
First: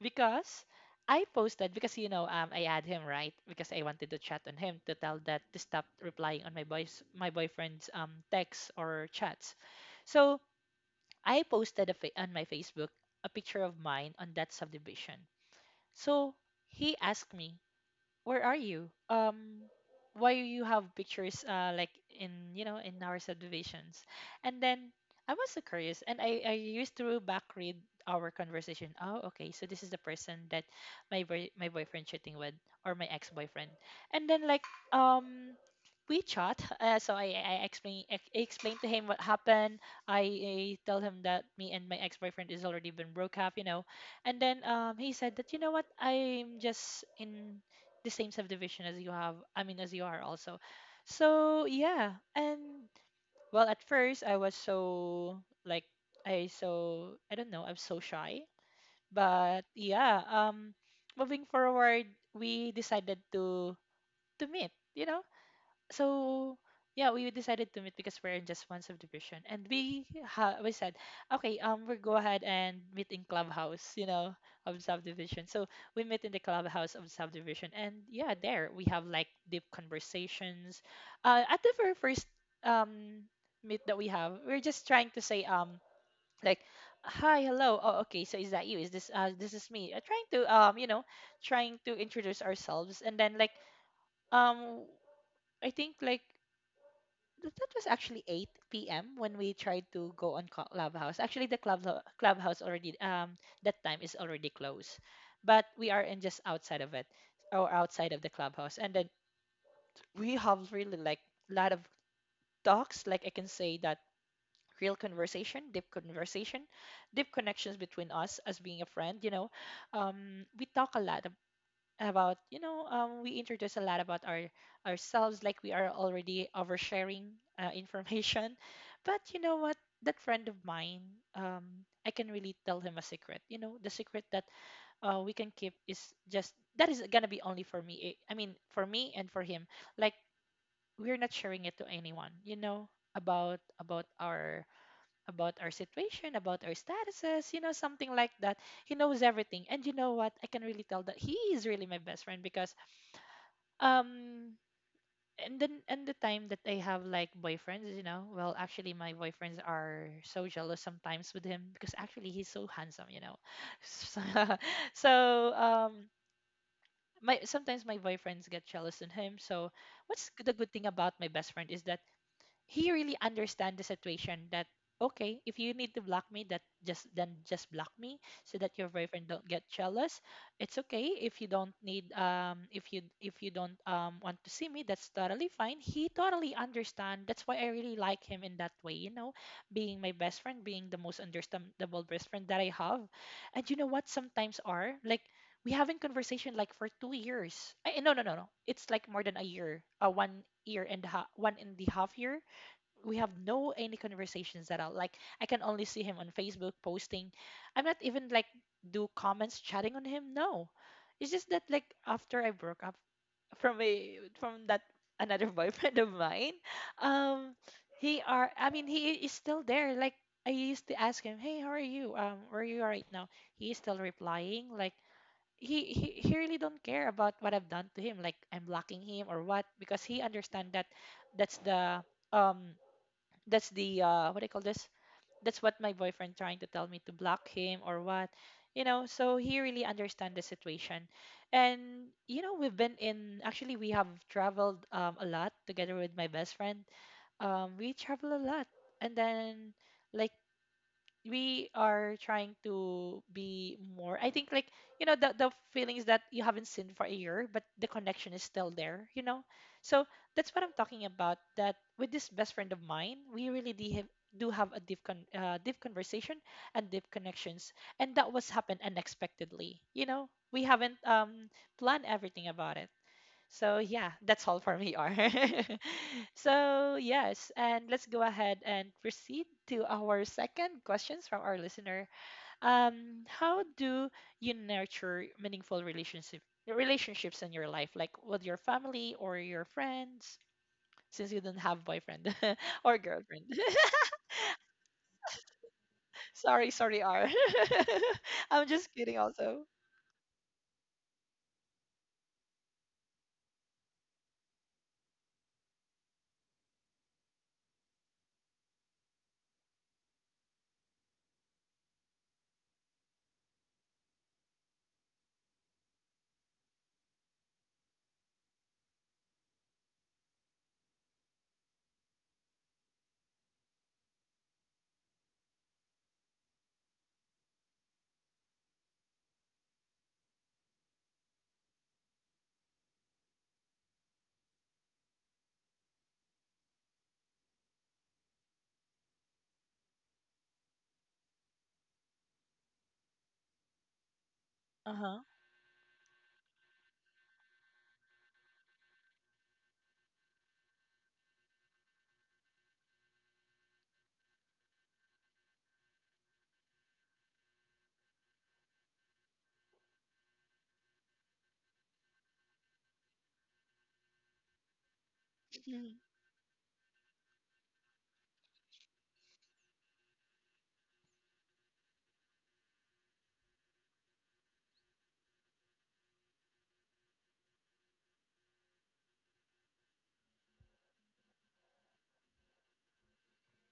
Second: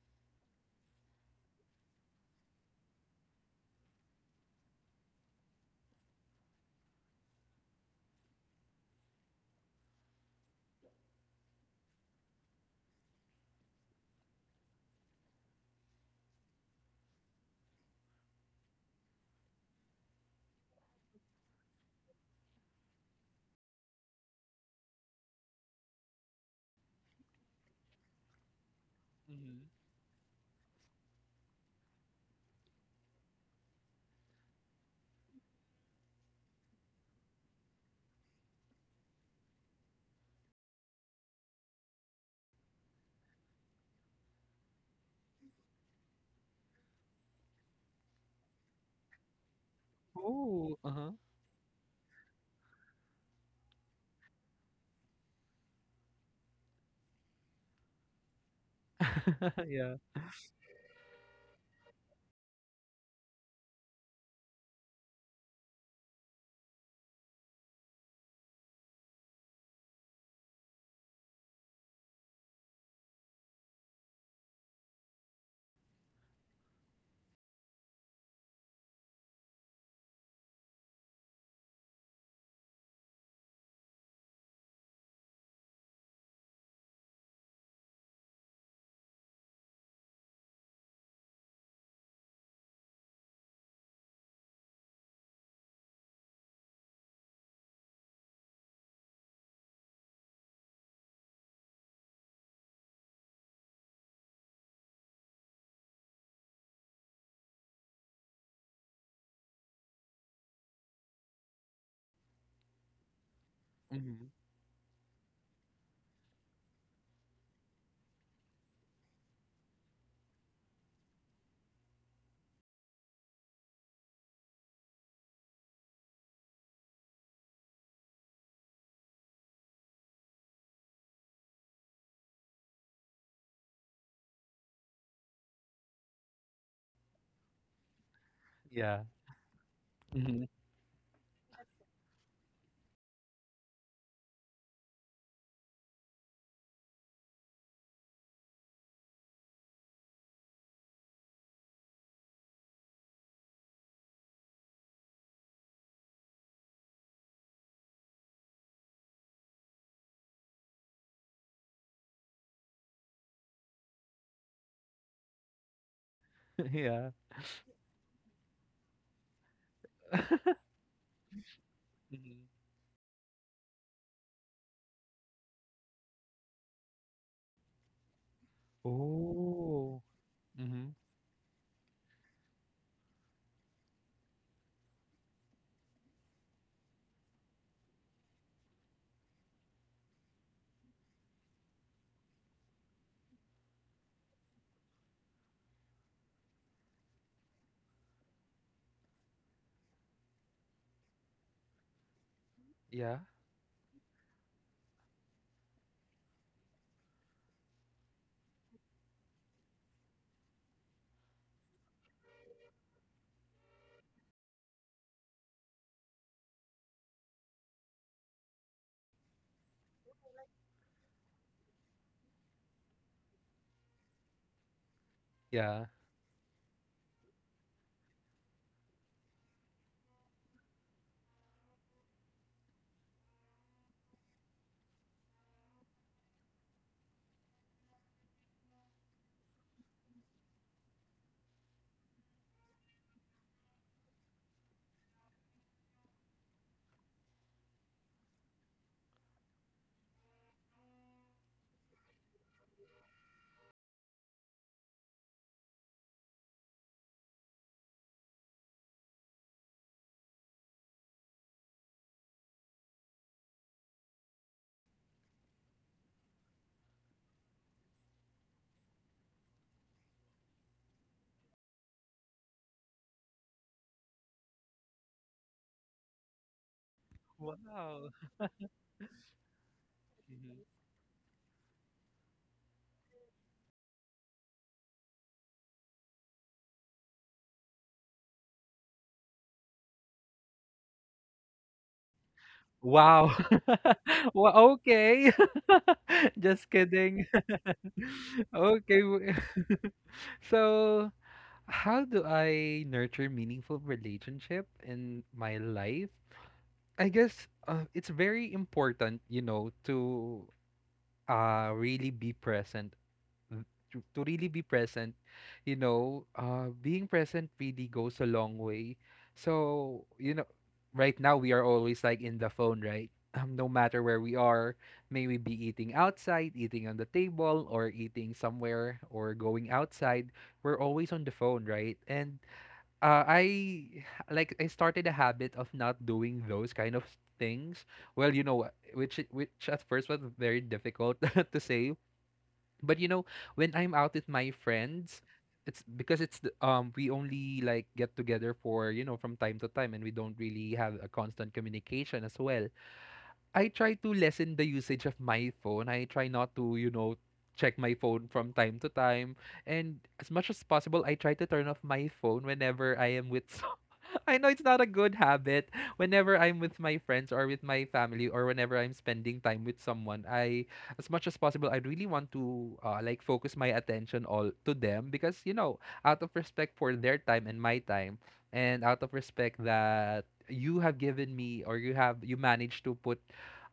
A: because I posted, because I add him, right, because I wanted to chat on him to tell that to stop replying on my boyfriend's texts or chats. So I posted on my Facebook a picture of mine on that subdivision. So he asked me, where are you? Why you have pictures like, in you know in our subdivisions? And then I was so curious, and I used to back read our conversation. Oh, okay,
B: Mm-hmm.
A: so this is the person that my boyfriend cheating with, or my ex boyfriend, and then, like, um. we chat, so I explained to him what happened. I tell him that me and my ex-boyfriend is already been broke up, and then he said that, you know what, I'm just in the same subdivision as you have, I mean, as you are also.
B: Oh, uh-huh.
A: So yeah, and, well, at first I was so, like, I don't know, I'm so shy, but
B: Yeah.
A: yeah, moving forward, we decided to meet, you know. So yeah, we decided to meet because we're in just one subdivision, and we said, okay, we'll go ahead and meet in clubhouse, you know, of subdivision. So we met in the clubhouse of subdivision, and yeah, there we have like deep conversations. At the very first um meet that we have, we're just trying to say like, hi, hello, oh okay, so is that you? Is this This is me? Trying to, trying to introduce ourselves, and then, like, um I think, like, that was actually 8 p.m. when we tried to go on Clubhouse. Actually, the club Clubhouse already, that time is already closed, but we are in just outside of it, or outside of the clubhouse, and then we have really like a lot of talks. Like I can say that
B: Mm-hmm.
A: real conversation, deep connections between us as being a friend. We talk a lot about, we introduce a lot about ourselves, like we are already oversharing information. But you know what, that friend of mine, um, I can really tell him a secret, you know, the secret that we can keep is just that, is gonna be only for me, I mean, for
B: Yeah.
A: me and for him, like
B: Hmm.
A: we're not sharing it to anyone, you know, about our, about our situation, about our statuses, you know, something like that. He knows everything, and you know what, I can really tell that he is really my best friend because, um and the time that I have like boyfriends, you know, well, actually, my boyfriends are so jealous sometimes with him because actually he's so handsome, you know. So, so, um
B: Yeah.
A: my, sometimes, my boyfriends get jealous in him. So what's the good thing about my best friend is that
B: Mm-hmm.
A: he really understand the situation that, okay, if you need to block me, that just then just block me so that your boyfriend don't get
B: Oh.
A: jealous. It's
B: Hmm.
A: okay if you don't need, if you don't want to see me, that's totally fine. He totally understand. That's why I really like him in that way, you know, being my best friend, being the most understandable best friend that I have. And you know what, sometimes are like, we having conversation like for 2 years. No, no, no, no, it's like more than a year, one year and a half, one and a half year, we
B: Yeah.
A: have no any conversations at all. Like I can only see him on Facebook posting. I'm not even like do comments chatting on him. No, it's just that, like, after I broke up from that another boyfriend of mine, um, he are I mean, he is still there. Like I used to ask him, hey, how are you? Where are you right now? He is still replying, like.
B: Yeah.
A: He really don't care about what I've done to him, like, I'm blocking him or what, because he understand that, that's the, um that's the, what do you call this, that's what my boyfriend trying to tell me, to block him or what, you know. So he really understand the situation. And, you know, we've been in actually we have traveled, a lot together with my best friend. We travel a lot, and then, like, we are trying to be more, I think, like, you know, the feelings that you haven't seen for a year, but the connection is still there, you know. So that's what I'm talking about, that with this best friend of mine, we really do have a deep conversation, and deep connections. And that was happened unexpectedly, you know, we haven't planned everything about it. So yeah, that's all for me, R. So yes, and let's
B: Wow.
A: go ahead and proceed to our
B: Mm-hmm.
A: second questions from our listener. How do you nurture meaningful relationships in your life, like with your family or your friends? Since you don't have boyfriend or
B: Wow.
A: girlfriend.
B: Well, okay. Just
A: Sorry, sorry,
B: kidding.
A: R. I'm just
B: Okay.
A: kidding. Also,
B: So, how do I nurture meaningful relationship in my life? I guess it's very important, you know, to really be present, th- to really be present. You know, being present really goes a long way. So, you know, right now we are always like in the phone, right? No matter where we are, may we be eating outside, eating on the table, or eating somewhere, or going outside, we're always on the phone, right? And I, like, I started a habit of not doing those kind of things. Well, you know, what, which at first was very difficult to say. But you know, when I'm out with my
A: uh huh.
B: friends, it's because it's we only like get together for, you know, from time to time, and we don't really have a constant communication as well. I try to lessen the usage of my phone. I try not to, you know, check my phone from time to time. And as much as possible, I try to turn off my phone whenever I am with some. I know it's not a good habit. Whenever I'm with my friends or with my family, or whenever I'm spending time with someone, I, as much as possible, I really want to like focus my attention all to them, because you know, out of respect for their time and my time, and out of respect that you have given me, or you have you managed to put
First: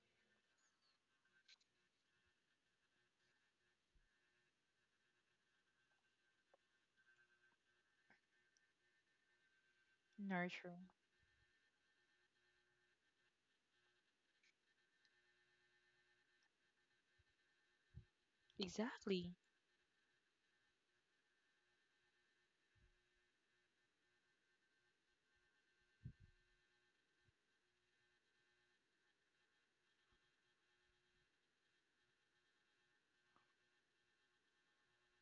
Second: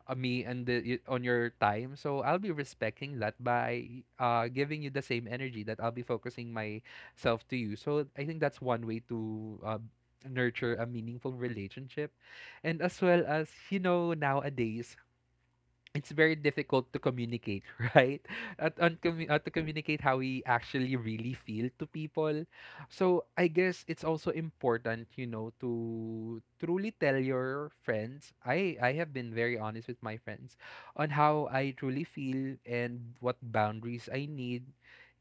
B: me and the, on your time. So I'll be respecting that by giving you the same energy that I'll be focusing myself to you. So I think that's one way to
A: Nurture.
B: nurture a meaningful relationship. And as well as, you know, nowadays, it's very difficult to communicate, right?
A: Exactly.
B: To communicate how we actually really feel to people. So I guess it's also important, you know, to truly tell your friends. I have been very honest with my friends on how I truly feel and what boundaries I need.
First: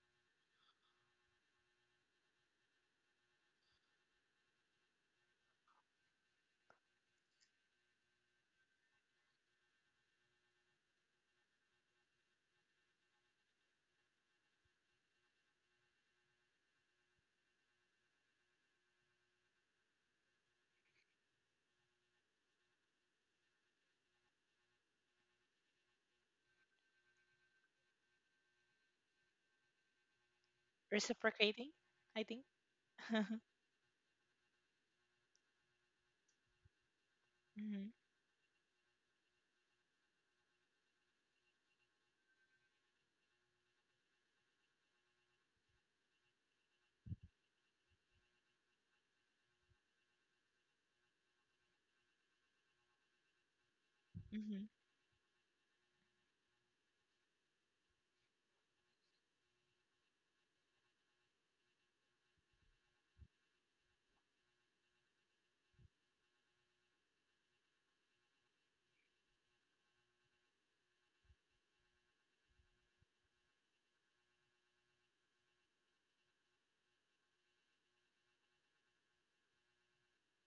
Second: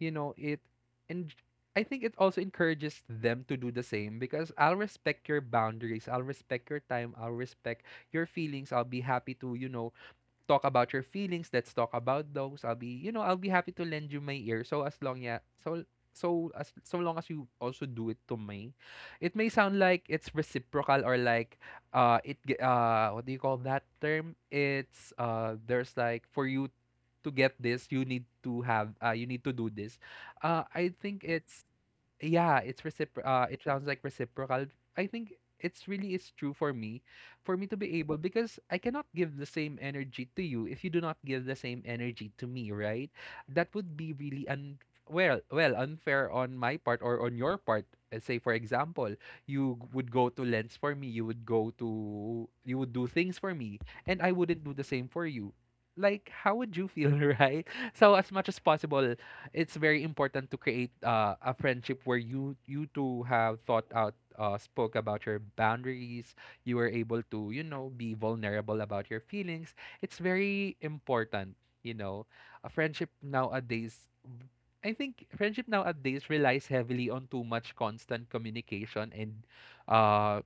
B: You know, it, and I think it also encourages them to do the same, because I'll respect your boundaries, I'll respect your time, I'll respect your feelings, I'll be happy to, you know, talk about your feelings. Let's talk about those. I'll be, you know, I'll be happy to lend you my ear. So as long, yeah, so long as you also do it to me, it may sound like it's reciprocal, or like what do you call that term? It's there's like, for you to get this, you need to have you need to do this. I think it's,
A: Reciprocating. I think.
B: yeah, it's recipro it sounds like reciprocal. I think it's really is true for me to
A: Hmm.
B: be able because I cannot give the same energy to you if you do not give the same energy to me, right? That would be really well, unfair on my part or on your part. Say for example, would go to Lens for me, you would do things for me, and I wouldn't do the same for you. Like, how would you feel, right? So as much as possible, it's very important to create a friendship where you two have thought out spoke about your boundaries. You were able to be vulnerable about your feelings. It's very important, you know, a friendship nowadays. I think friendship nowadays relies heavily on too much constant communication and uh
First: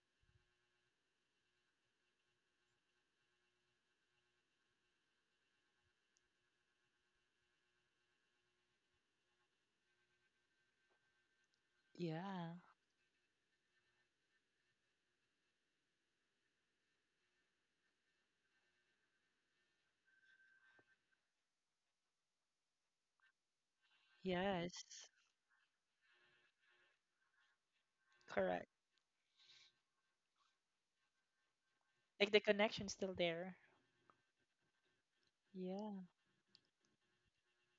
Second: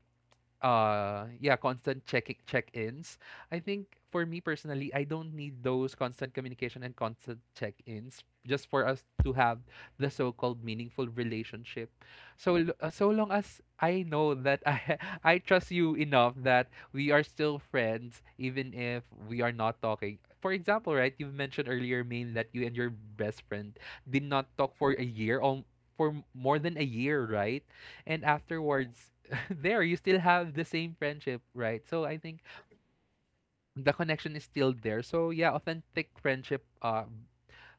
B: yeah constant check-ins. I think for me personally I don't need those constant communication and constant check-ins just for us to have the so-called meaningful relationship.
A: Yeah.
B: So long as I know that I I trust you enough that we are still friends even if we are not talking. For example, right, you mentioned earlier main that you and your best friend did not talk
A: Yes.
B: for a year or for more than a year, right? And
A: Correct.
B: afterwards there you still have the same friendship, right? So I
A: Like the
B: think
A: connection's still there.
B: the connection is still there. So yeah,
A: Yeah.
B: authentic friendship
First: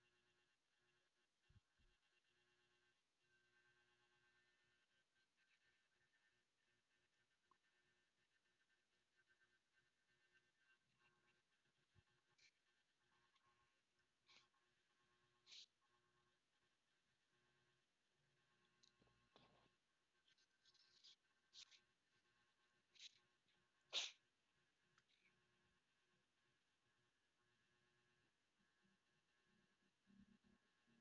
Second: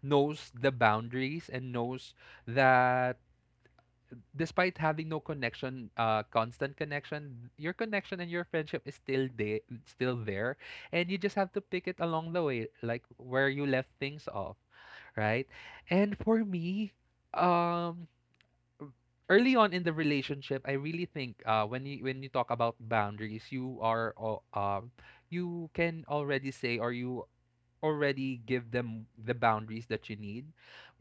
B: knows the boundaries and knows that despite having no connection, constant connection, your connection and your friendship is still there, still there, and you just have to pick it along the way, like where you left things off, right? And for me, um early on in the relationship, I really think when you talk about boundaries, you can already say or you already give them the boundaries that you need.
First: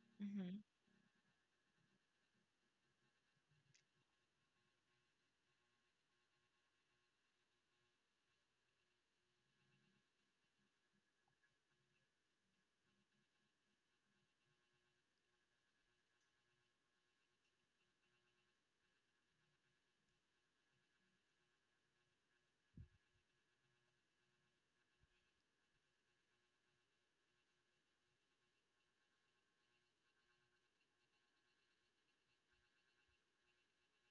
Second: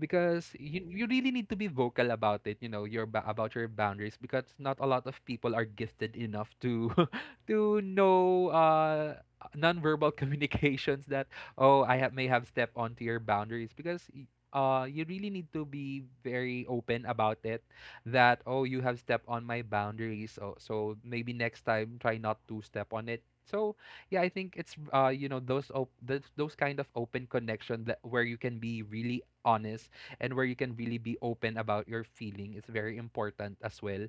B: Because
A: Hmm.
B: you really need to be vocal about it. You know your about your boundaries because not a lot of people are gifted enough to to know nonverbal communications that, oh, may have stepped onto your boundaries. Because you really need to be very open about it. That, oh, you have stepped on my boundaries, so maybe next time try not to step on it. So yeah, I think it's you know those those kind of open connection that where you can be really honest and where you can really be open about your feeling is very important as well,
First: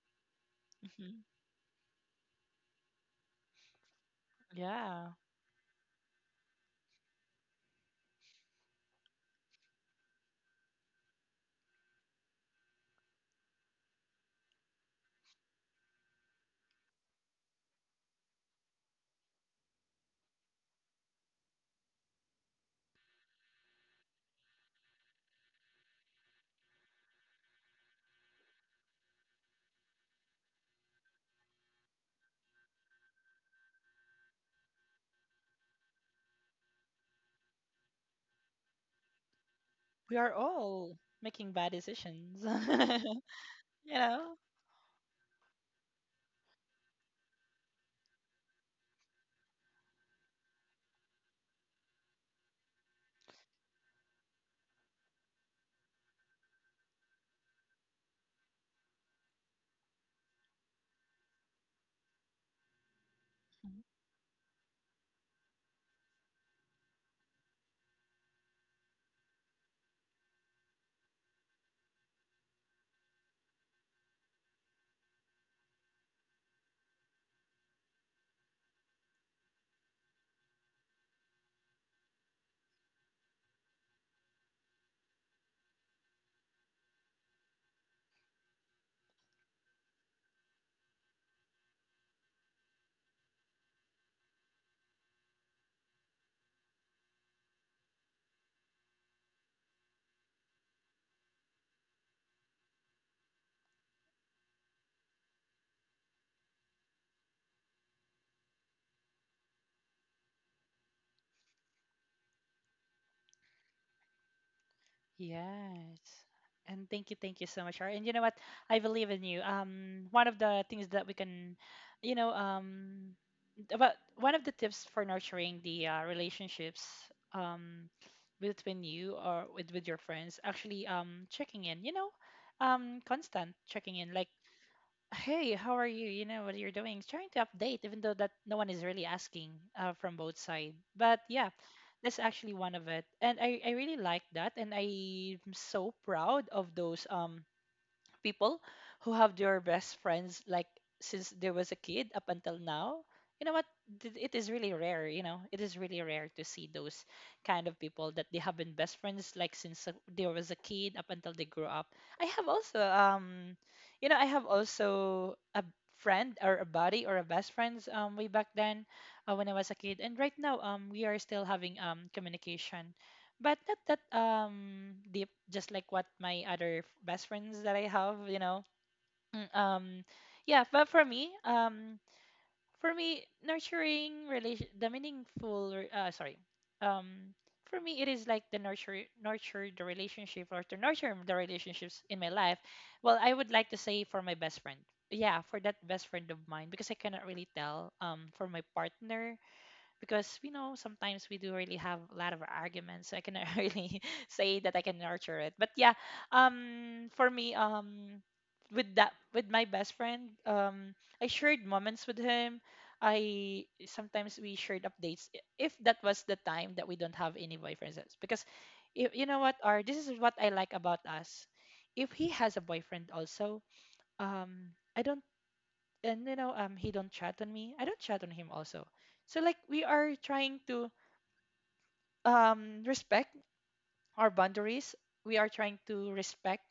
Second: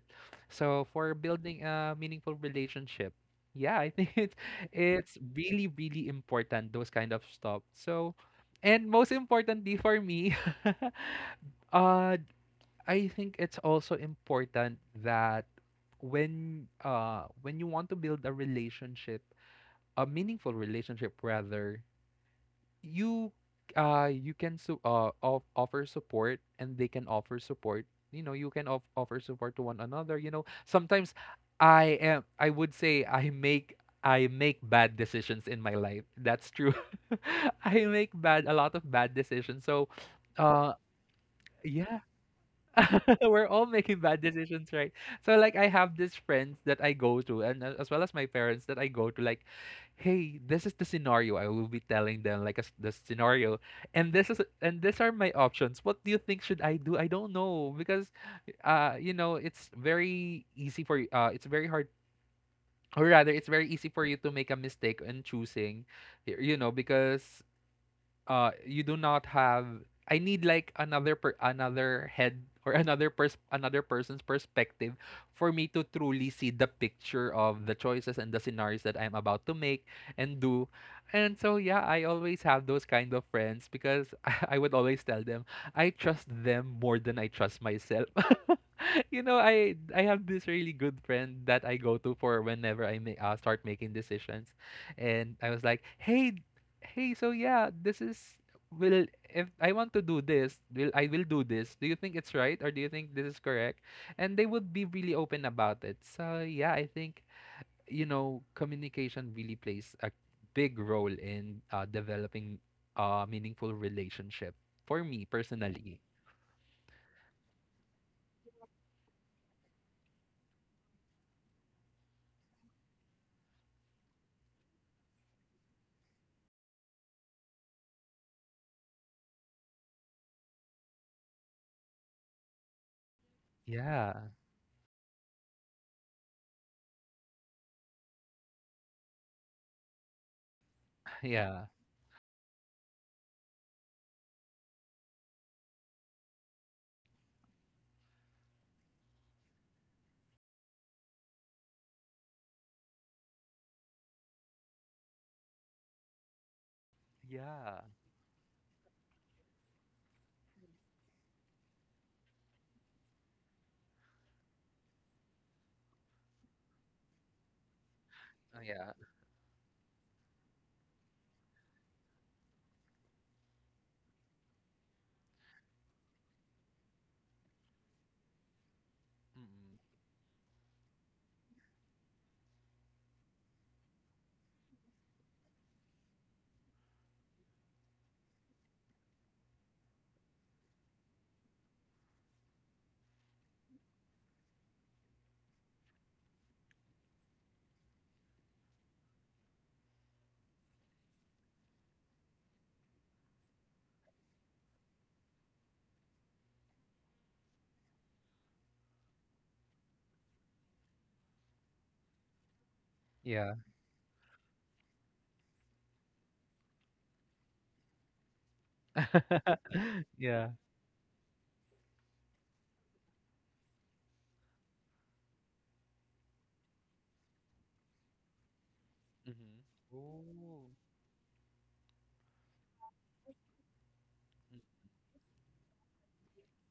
B: so for
A: Hmm.
B: building a meaningful relationship. Yeah, I think
A: Yeah.
B: it's really really important those kind of stuff. So and most importantly for me, uh I think it's also important that when you want to build a relationship, a meaningful relationship rather, you you can offer support and they can offer support. You know, you can offer support to one another. You know, sometimes I would say I make bad decisions in my life, that's true. I make bad a lot of bad decisions, so
A: We are
B: uh
A: all making bad
B: yeah.
A: decisions.
B: We're all
A: You
B: making bad
A: know?
B: decisions, right? So like I have these friends that I go to, and as well as my parents that I go to. Like, hey, this is the scenario. I will be telling them like the scenario, and this is and these are my options. What do you think, should I do? I don't know because you know, it's very easy for y- it's very hard, or rather it's very easy for you to make a mistake in choosing. You know, because you do not have, I need like another head or another person's perspective for me to truly see the picture of the choices and the scenarios that I'm about to make and do. And so yeah, I always have those kind of friends because I would always tell them I trust them more than I trust myself. You know, I have this really good friend that I go to for whenever I may start making decisions, and I was like, "Hey, hey, so yeah, this is will, if I want to do this, will I will do this. Do you think it's right or do you think this is correct?" And they would be really open about it. So yeah, I think, you know, communication really plays a big role in developing a meaningful relationship for me personally.
A: Yes. And thank you so much, Shar. And you know what? I believe in you. One of the things that we can, you know, about one of the tips for nurturing the, relationships, um, between you, or with your friends, actually, checking in, you know, constant checking in.
B: Yeah,
A: Like, hey, how are you? You know what you're doing, trying to update, even though that no one is really asking, from both side. But yeah,
B: yeah,
A: that's actually one of it, and I really like that, and I'm so proud of those, people who have their best friends, like since there was a kid up until now. You know what, it is really rare, you know, it is really rare to see those kind of
B: yeah,
A: people that they have been best friends like since, they was a kid up until they grew up. I have also, you know, I have also a friend or a buddy or a best friends, way back then,
B: yeah,
A: when I was a kid, and right now, we are still having communication, but not that deep, just like what my other best friends that I have, you know. Mm,
B: mm,
A: Um, yeah, but for me, nurturing relation, the meaningful, re- sorry, um, for me, it is like the nurture the relationship, or to nurture the relationships in my life. Well, I would like to say for my best friend, yeah, for that best friend of mine, because I cannot really tell, for my partner, because, you know, sometimes we do really have a lot of arguments, so I cannot really say that I can nurture it, but yeah, for me, with my best friend, I shared moments with him,
B: yeah,
A: I sometimes we shared updates. If that was the time that we don't have any boyfriends, because if, you know, what are, this is what I
B: yeah.
A: like about us. If he has a boyfriend also, I don't, and, you know, he don't chat on me, I don't chat on him also. So, like,
B: Mm-hmm.
A: we are trying
B: Oh.
A: to, respect our boundaries. We are trying to respect,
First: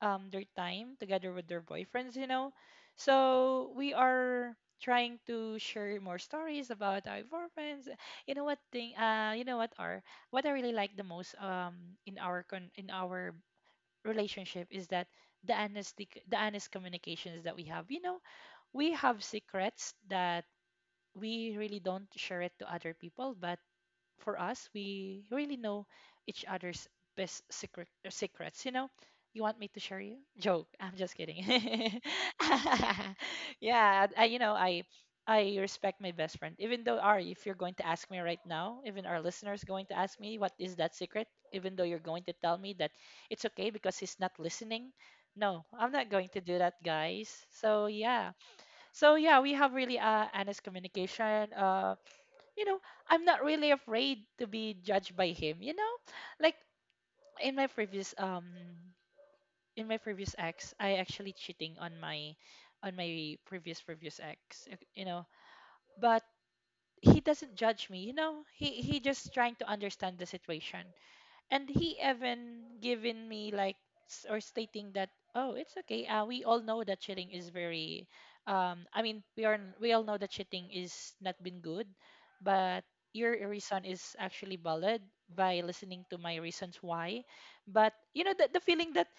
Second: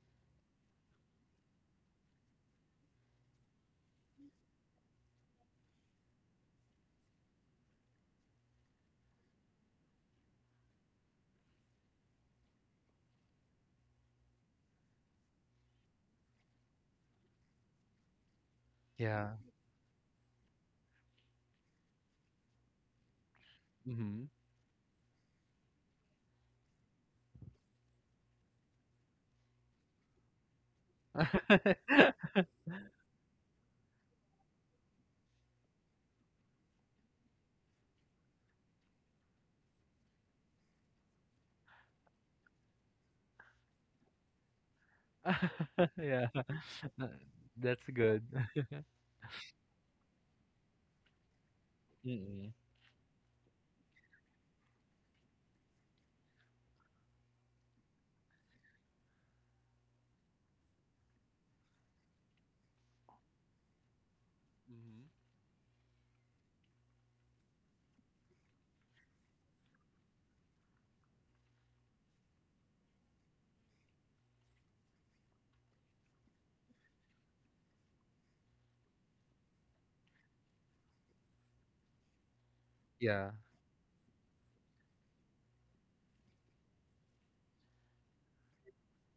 A: their time together with their boyfriends, you know. So we are trying to share more stories about our boyfriends. You know what thing, you know what are, what I really like the most, in our relationship is that the honest communications that we have, you know. We have
B: Yeah.
A: secrets that we really don't share it to other people, but
B: Mm-hmm.
A: for us, we really know each other's best secret secrets. You know, you want me to share you joke? I'm just kidding. Yeah, I, you know, I respect my best friend. Even though Ari, if you're going to ask me right now, even our listeners going to ask me what is that secret, even though you're going to tell me that it's okay because he's not listening. No, I'm not
B: Yeah.
A: going to do that,
B: Uh,
A: guys.
B: that's
A: So
B: good.
A: yeah, so yeah, we have really honest communication.
B: Mm-mm.
A: You know, I'm not really afraid to be judged by him. You know, like in my previous um in my previous ex, I actually cheating on my on my previous ex. You
B: Mm-hmm.
A: know, but he doesn't judge me. You know, he just trying to understand the situation, and he even given me like s- or stating that oh it's okay, we all know that cheating is very we all know that cheating is not been good, but your
B: Yeah.
A: reason is actually valid by listening to my reasons why. But you know the feeling that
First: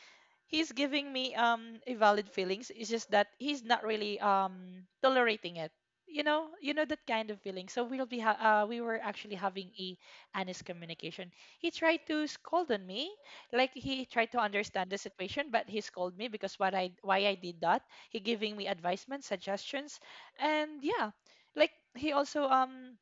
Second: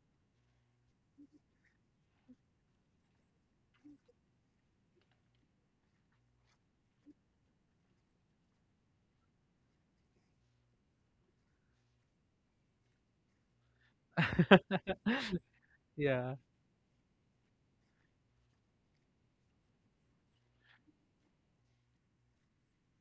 A: he's giving me, um, invalid feelings. It's just that he's not really tolerating it. You know that kind of feeling. So we were actually having a honest communication. He tried to scold on me, like he tried to understand the situation, but he scolded me
B: Yeah.
A: because what I why I did that. He giving me advisement, suggestions, and yeah, like he also, um,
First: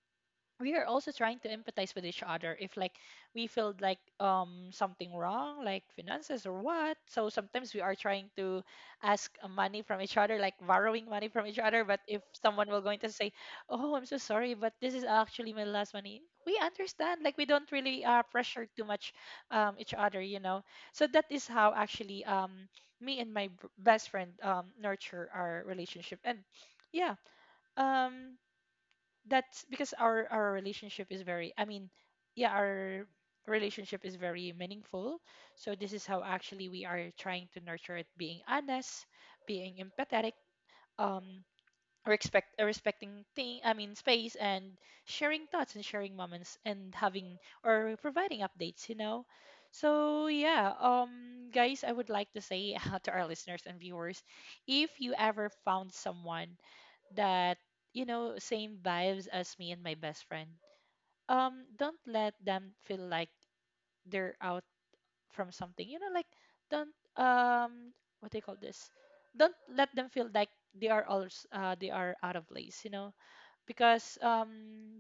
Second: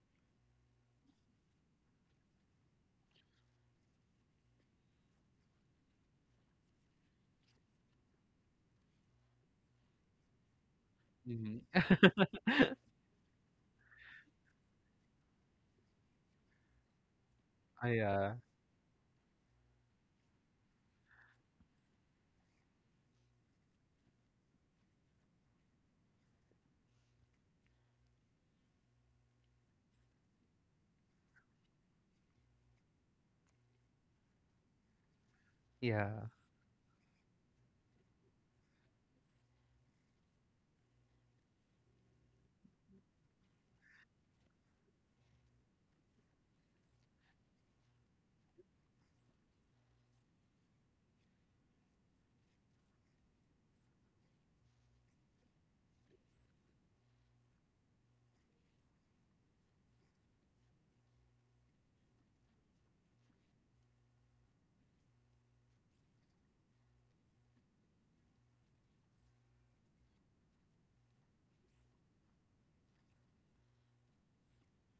A: we are also trying to empathize with each other if like we feel like, um, something wrong like finances or what. So sometimes we are trying to ask, money from each other, like borrowing money from each
B: Mm-hmm.
A: other. But if someone will going to say oh I'm so sorry but this is actually my last money, we understand. Like we don't
B: Ah,
A: really
B: yeah.
A: pressure too much, each other, you know. So that is how actually, um, me and my best friend, um, nurture our relationship. And yeah, um, that's because our relationship is very, I mean, yeah, our relationship is very meaningful. So this is
B: Yeah.
A: how actually we are trying to nurture it: being honest, being empathetic, um, respecting thing I mean space, and sharing thoughts and sharing moments and having or providing updates, you know. So yeah, um, guys, I would like to say to our listeners and viewers, if you ever found someone that, you know, same vibes as me and my best friend, um, don't let them feel like they're out from something, you know. Like don't, um, what do you call this, don't let them feel like they are all, they are out of place, you know. Because,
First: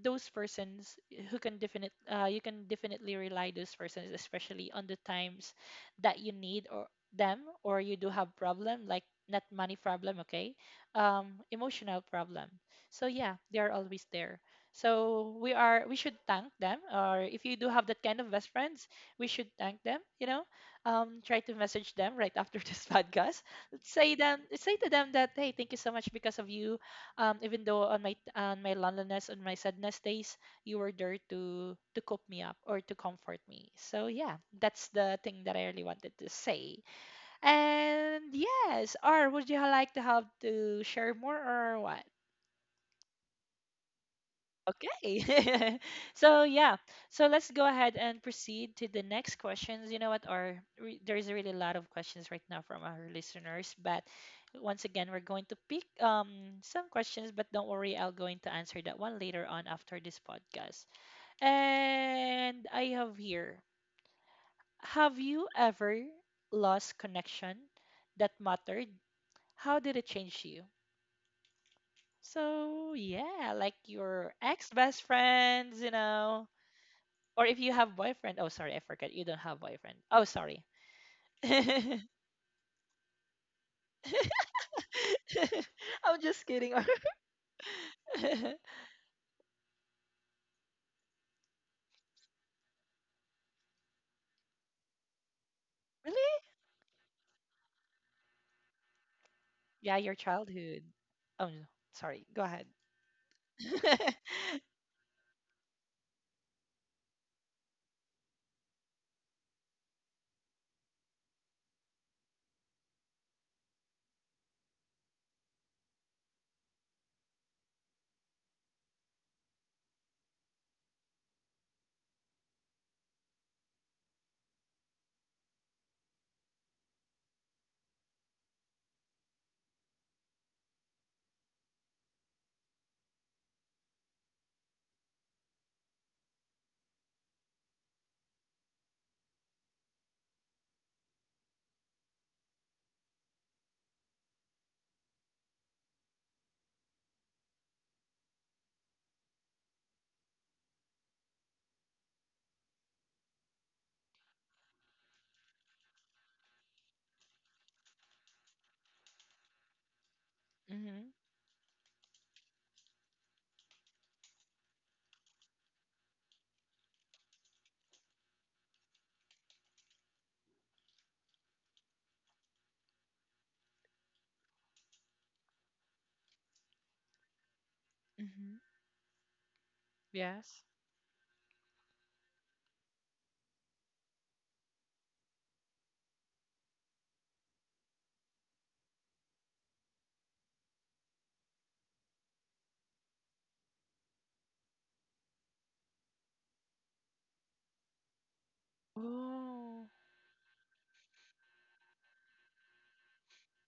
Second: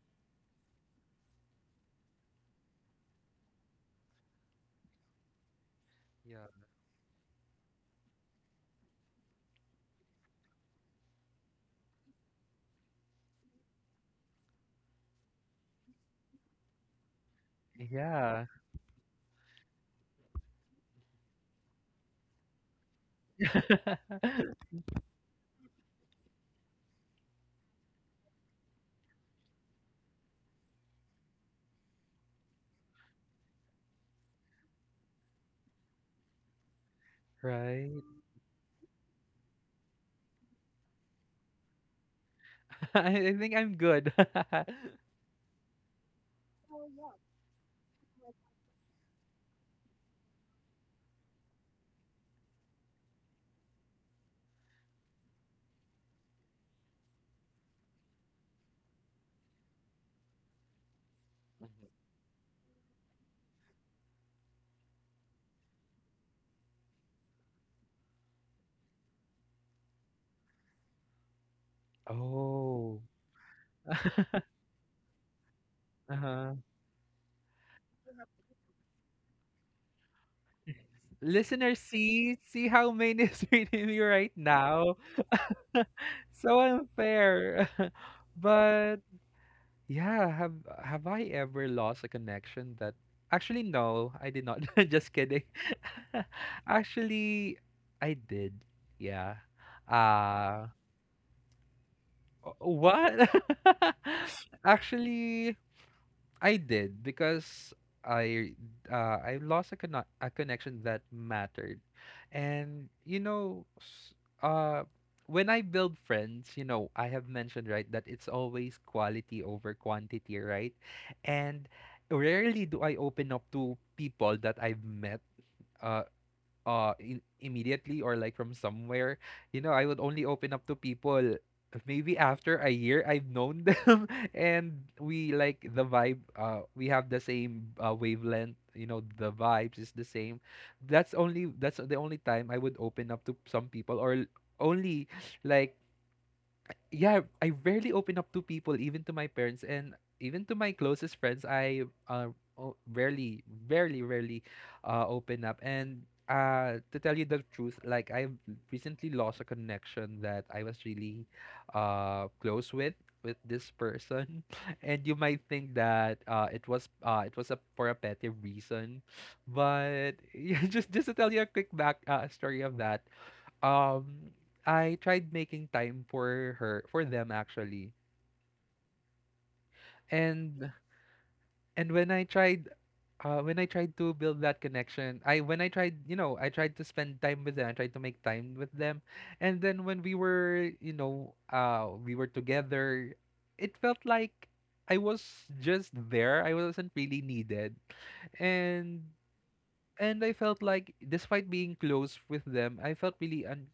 A: those persons who can definite you can definitely rely those persons, especially on the times that you
B: Yeah.
A: need or them, or you do have problem like not money problem, okay, emotional problem. So yeah, they are always there. So we are we should thank them, or if you do have that kind of
B: Yeah.
A: best friends, we should thank them, you know. Um, try to message them right after this podcast. Say them, say to them that hey, thank you so much, because of you, even though on my loneliness, on my sadness days, you were there to cope me up or to comfort me. So yeah, that's the thing that I really wanted to say.
B: Right.
A: And yes, or would you like to have to share more or what?
B: I think I'm good.
A: Okay. So yeah. So let's go ahead and proceed to the next questions. You know what? Our there's really a really lot of questions right now from our listeners, but once again, we're going to pick some questions, but don't worry, I'll going to answer that one later on after this podcast. And I have here. Have you ever lost connection that mattered? How did it change you? So
B: Oh.
A: yeah, like your ex best friends, you know.
B: Uh-huh.
A: Or if you have boyfriend. Oh, sorry, I forgot. You don't have boyfriend. Oh, sorry.
B: Listener, see how Maine is reading me right now.
A: I'm just
B: So
A: kidding.
B: unfair.
A: Really?
B: But yeah, have I ever lost a connection that, actually no, I did not. Just kidding. Actually, I did. Yeah.
A: Yeah, your
B: Uh,
A: childhood. Oh, no. Sorry. Go ahead.
B: what? Actually, I did, because I, I lost a connection that mattered. And you know, uh, when I build friends, you know, I have mentioned, right, that it's always quality over quantity, right? And rarely do I open up to people that I've met. Uh, Immediately or like from somewhere, you know, I would only open up to people maybe after a year I've known them. And we like the vibe, we have the same wavelength, you know, the vibes is the same. That's the only time I would open up to some people or only like. Yeah, I rarely open up to people, even to my parents and even to my closest friends. Rarely, rarely, rarely open up. And to tell you the truth, like I've recently lost a connection that I was
A: Mhm.
B: really close with this person. And you might think that it was a for a petty reason, but yeah, just to tell you a quick back story of that. um I tried making time for them, actually.
A: Mhm. Yes.
B: And when I tried, when I tried to build that connection, I when I tried, you know, I tried to spend time with them, I tried to make time with them. And then when we were, you know, we were together, it felt like I was just there. I wasn't really needed. And
A: Oh.
B: I felt like despite being close with them, I felt really un,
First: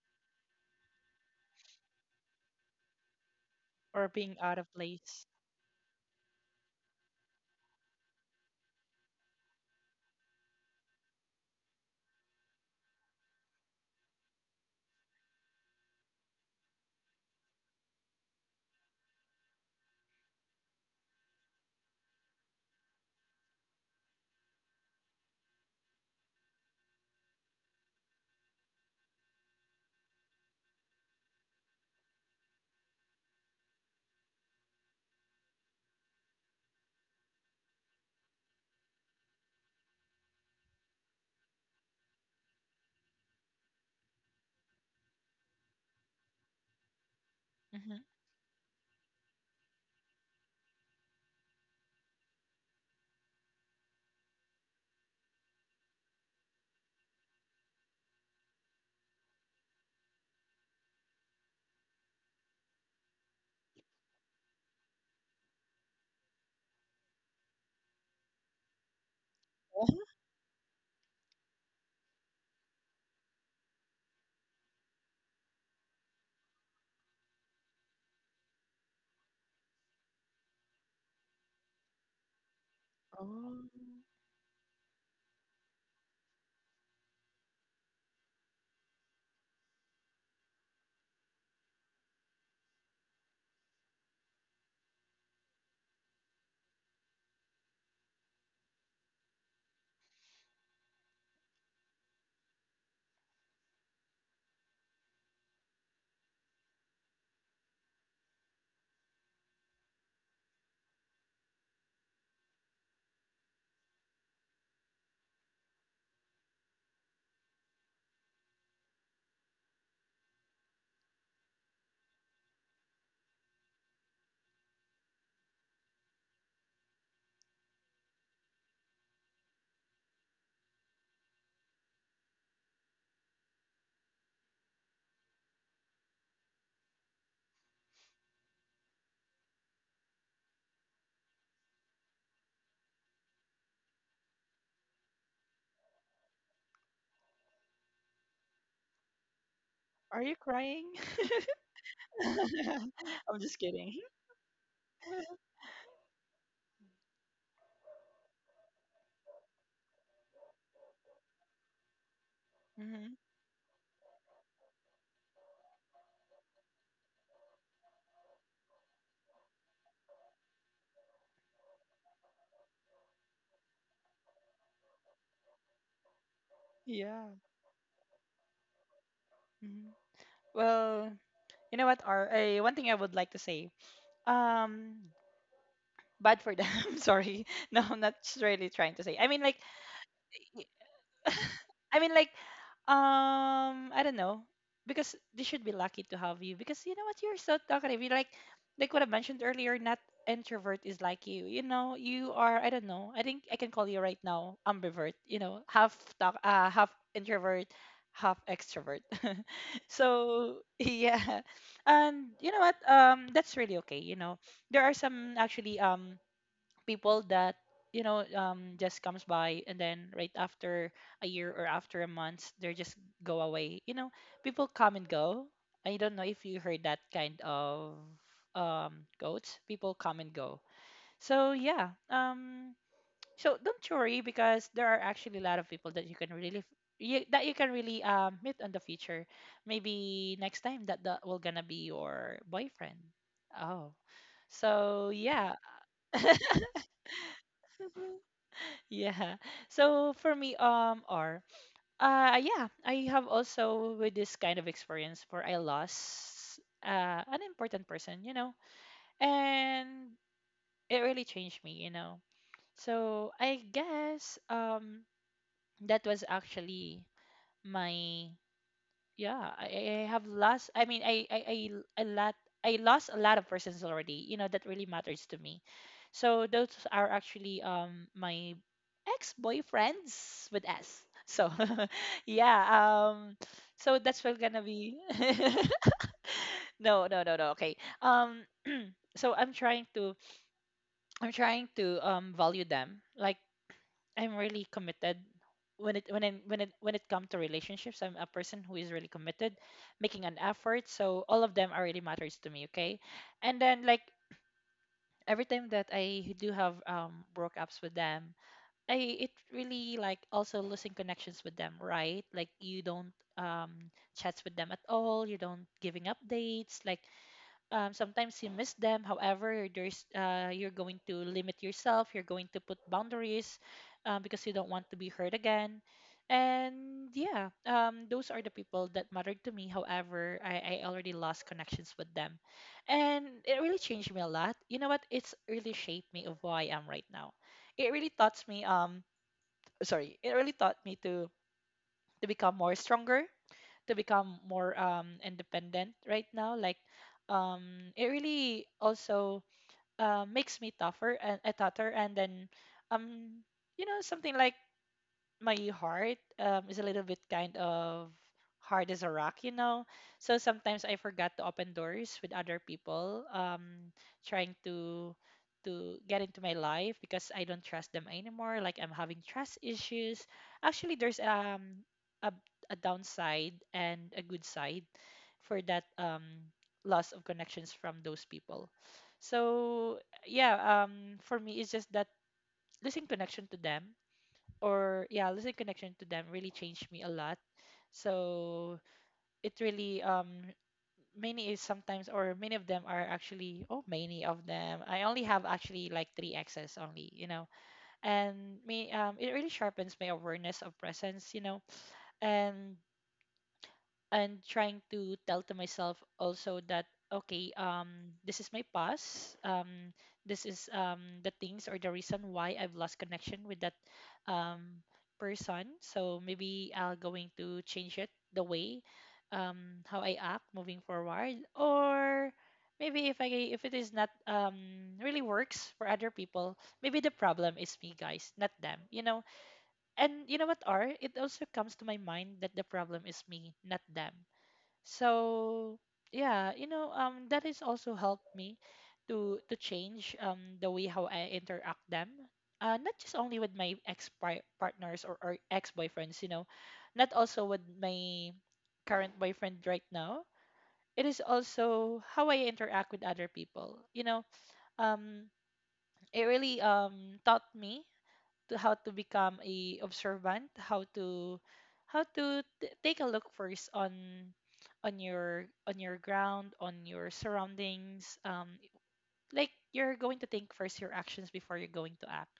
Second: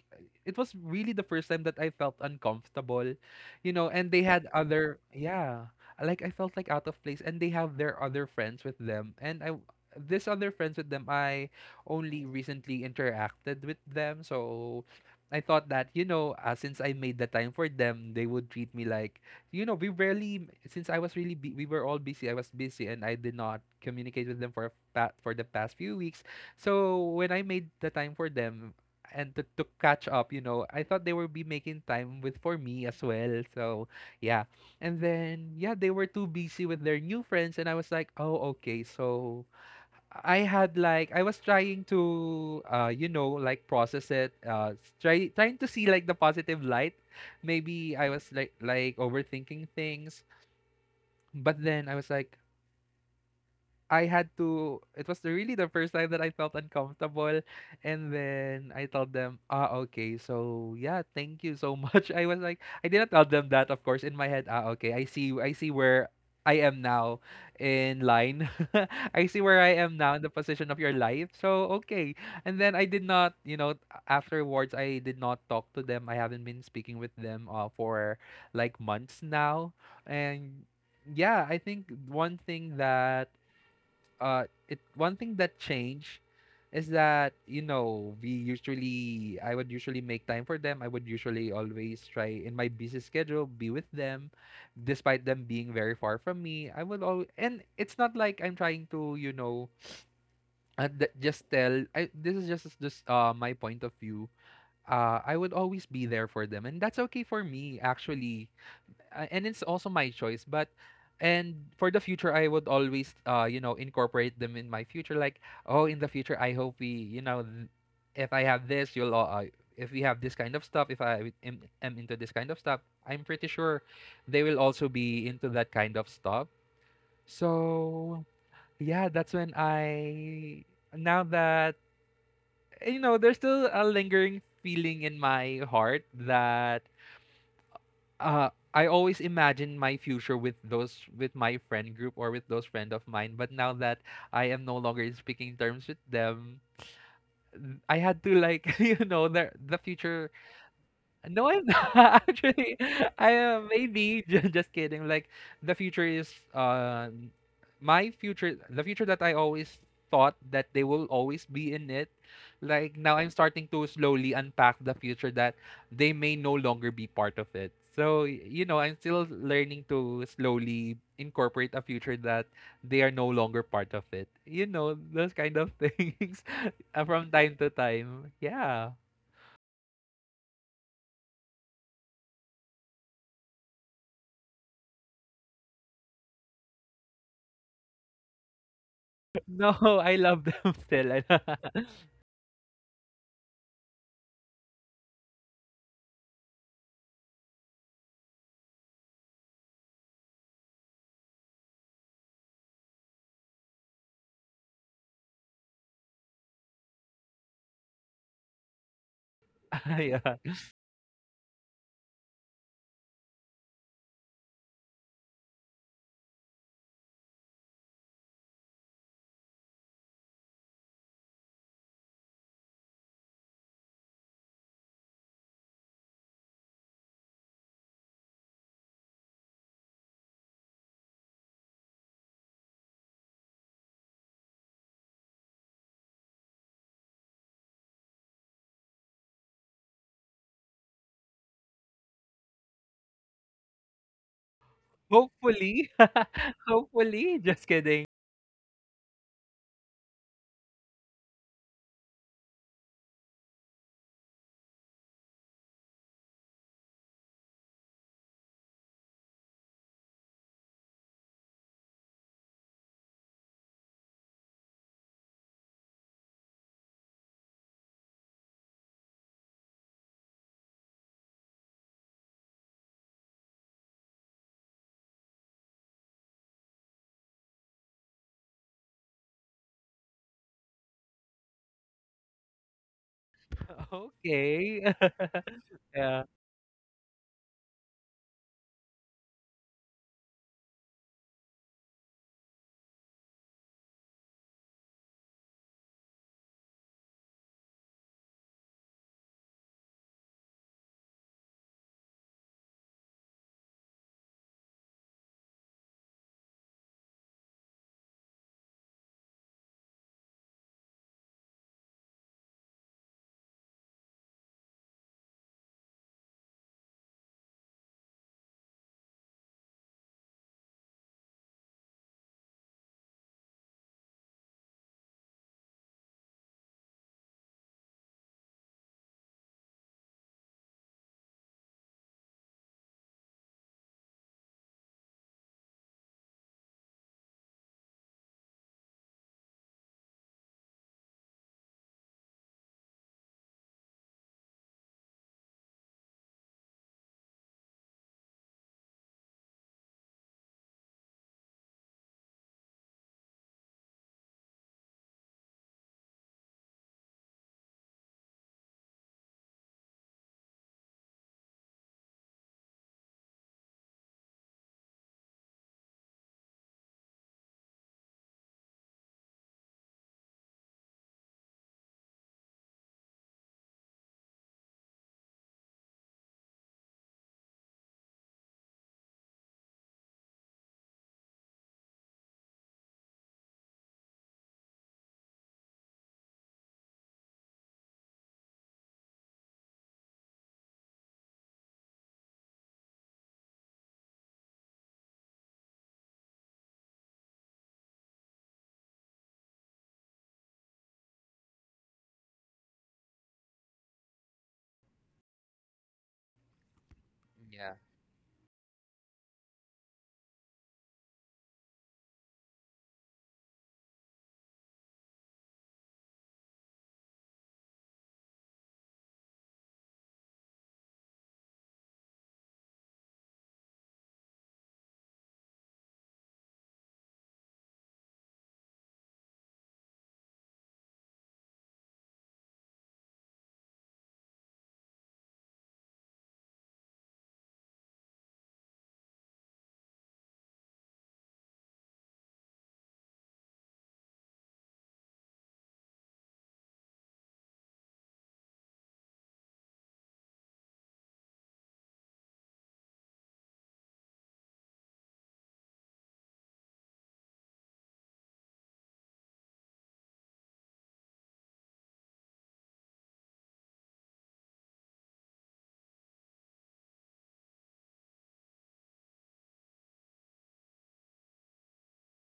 B: it was really the first time that I felt uncomfortable, you know.
A: Or
B: And they
A: being
B: had
A: out of
B: other,
A: place.
B: yeah, like I felt like out of place, and they have their other friends with them, and I this other friends with them I only recently interacted with them. So I thought that, you know, since I made the time for them they would treat me like, you know, we rarely, since I was really we were all busy. I was busy and I did not communicate with them for for the past few weeks. So when I made the time for them and to catch up, you know, I thought they would be making time with for me as well. So yeah, and then yeah, they were too busy with their new friends, and I was like, oh okay, so. I had like I was trying to you know like process it, try trying to see like the positive light, maybe
A: Mhm.
B: I was like overthinking things, but then I was like, I had to, it was the- really the first time that I felt uncomfortable. And then I told them, "Ah, okay. So, yeah, thank you so much." I was like, I didn't tell them that, of course, in my head, "Ah, okay. I see where I am now in line. I see where I am now in the position of your life. So, okay." And then I did not, you know, afterwards I did not talk to them. I haven't been speaking with them for like months now. And yeah, I think one thing that
A: Oh.
B: it one thing that changed is that, you know, we usually I would usually make time for them. I would usually always try in my busy schedule be with them, despite them being very far from me. I would always, and it's not like I'm trying to, you know, just tell. I, this is just my point of view. I would always be there for them, and that's okay for me actually, and it's also my choice. But and for the future I would always, incorporate them in my future. Like, oh, in the future I hope we, if I have this, you'll all if we have this kind of stuff, if I am into this kind of stuff, I'm pretty sure they will also be into that kind of stuff. So yeah, that's when I now that, you know, there's still a lingering feeling in my heart that, uh I always imagine my future with those with my friend group or with those friend of mine. But now that I am no longer in speaking terms with them, I had to like you know the
A: Are
B: future.
A: you crying?
B: No, I'm not. Actually, I
A: I'm just
B: am
A: kidding.
B: maybe, just kidding. Like, the future is my future the future that I always thought that they will always be in it. Like,
A: Hmm.
B: now I'm starting to slowly unpack the future that they may no longer be part of it. So, you know, I'm still learning to slowly incorporate a future that they are no longer part of it. You know, those kind of things,
A: Yeah.
B: from time to time. Yeah.
A: Hmm. Well, you know what? Or, one thing I would like to say. Um, bad for them. Sorry. No, I'm not really trying to say. I mean like
B: No, I love
A: y-
B: them still.
A: I mean like, um, I don't know. Because they should be lucky to have you, because you know what, you're so talkative. You like what I mentioned earlier, not introvert is like you. You know, you are, I don't know. I think I can call you right now ambivert, you know, half introvert, half extrovert.
B: Ayan.
A: So yeah. And you know what? Um, that's really okay, you know. There are some actually, um, people that, you know, just comes by and then right after a year or after a month they just go away, you know. People come and go. I don't know if you heard that kind of, um, quotes. People come and go. So yeah, um, so don't worry, because there are actually a lot of people that you can really, you, that you can really, meet in the future. Maybe next time that will gonna be your boyfriend. Oh. So yeah.
B: Hopefully, hopefully, just kidding.
A: Yeah. So for me, or, yeah, I have also with this kind of experience where I lost, uh, an important person, you know, and it really changed me, you know. So I guess, um, that was actually my, yeah, I have lost, I mean, I a lot. I lost a lot of persons already, you know, that really matters to me. So those are actually, um, my ex-boyfriends with s, so yeah, um, so that's what gonna
B: Okay.
A: be.
B: Yeah.
A: No no no no, okay, um, so I'm trying to, um, value them. Like I'm really committed when it when it comes to relationships. I'm a person who is really committed, making an effort. So all of them are really matters to me. Okay, and then like every time that I do have, um, breakups with them, I it really like also losing connections with them. Right, like you don't, um, chats with them at all. You don't giving updates. Like, sometimes you miss them, however there's, you're going to limit yourself, you're going to put boundaries, because you don't want to be hurt again. And yeah, those are the people that mattered to me, however I already lost connections with them. And it really changed me a lot, you know what, it's really shaped me of who I am right now. It really taught me, um, sorry, it really taught me to become more stronger, to become more, independent right now. Like, it really also, makes me tougher and a tougher, and then, um, you know, something like my heart, is a little bit kind of hard as a rock, you know. So sometimes I forgot to open doors with other people, trying to get into my life because I don't trust them anymore. Like I'm having trust issues. Actually, there's, um, a, a downside and a good side for that, um, loss of connections from those people. So yeah, for me it's just that losing connection to them, or yeah, losing connection to them really changed me a lot. So it really, um, many is sometimes or many of them are actually, oh, many of them. I only have actually like three exes only, you know. And me, um, it really sharpens my awareness of presence, you know. And and trying to tell to myself also that okay,
B: Yeah.
A: um, this is my past, um, this is, um, the things or the reason why I've lost connection with that, um, person. So maybe I'll going to change it the way, um, how I act moving forward. Or maybe if I, if it is not, um, really works for other people, maybe the problem is me, guys, not them, you know. And you know what, are it also comes to my mind that the problem is me, not them. So yeah, you know, um, that has also helped me to change, um, the way how I interact them, not just only with my ex partners, or ex boyfriends, you know. Not also with my current boyfriend right now. It is also how I interact with other people, you know. Um, it really, um, taught me to how to become a observant, how to take a look first on on your ground, on your surroundings. Like you're going to think first your actions before you're going to act.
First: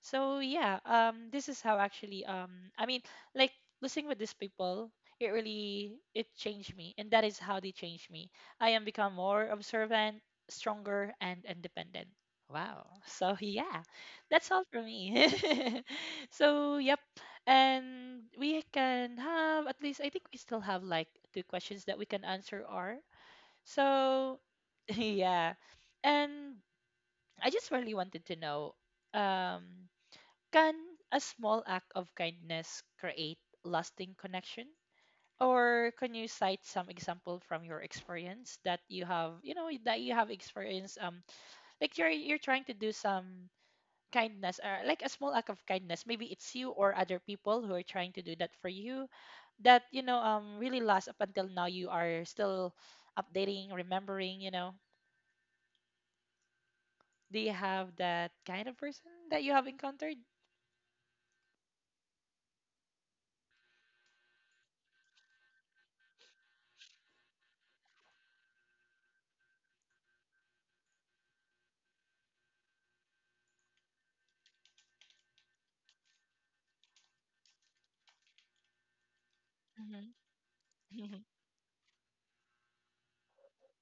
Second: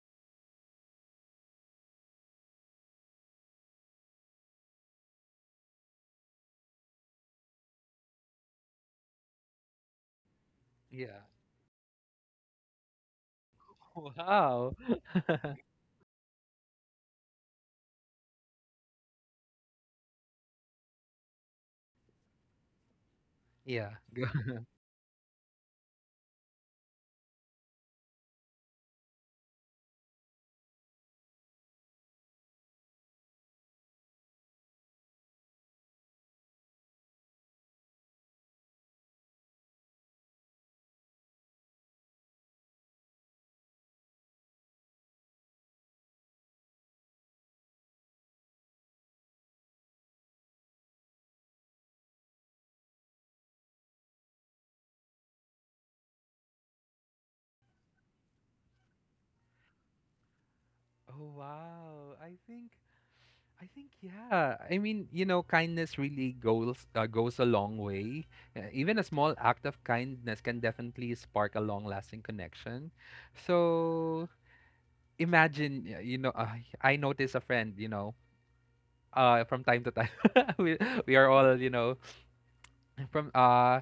A: So yeah, this is how actually, I mean, like listening with these people, it really it changed me, and that is how they changed me. I am become more observant, stronger,
B: Yeah.
A: and independent. Wow. So yeah, that's all
B: Wow.
A: for me. So yep, and we can have at least I think we still have like two questions that we can answer are.
B: Yeah. Go.
A: So yeah, and I just really wanted to know. Um, can a small act of kindness create lasting connection? Or can you cite some example from your experience that you have, you know, that you have experienced like you're trying to do some kindness or like a small act of kindness. Maybe it's you or other people who are trying to do that for you that, you know, really lasts up until now you are still updating, remembering, you know. Do you have that kind of person that you have encountered?
B: Oh, wow. I think yeah. I mean, you know, kindness really goes a long way. Even a small act of kindness can definitely spark a long-lasting connection. So, imagine, you know, I notice a friend, you know, from time to
A: Hmm.
B: time, we, we are all, you know, from uh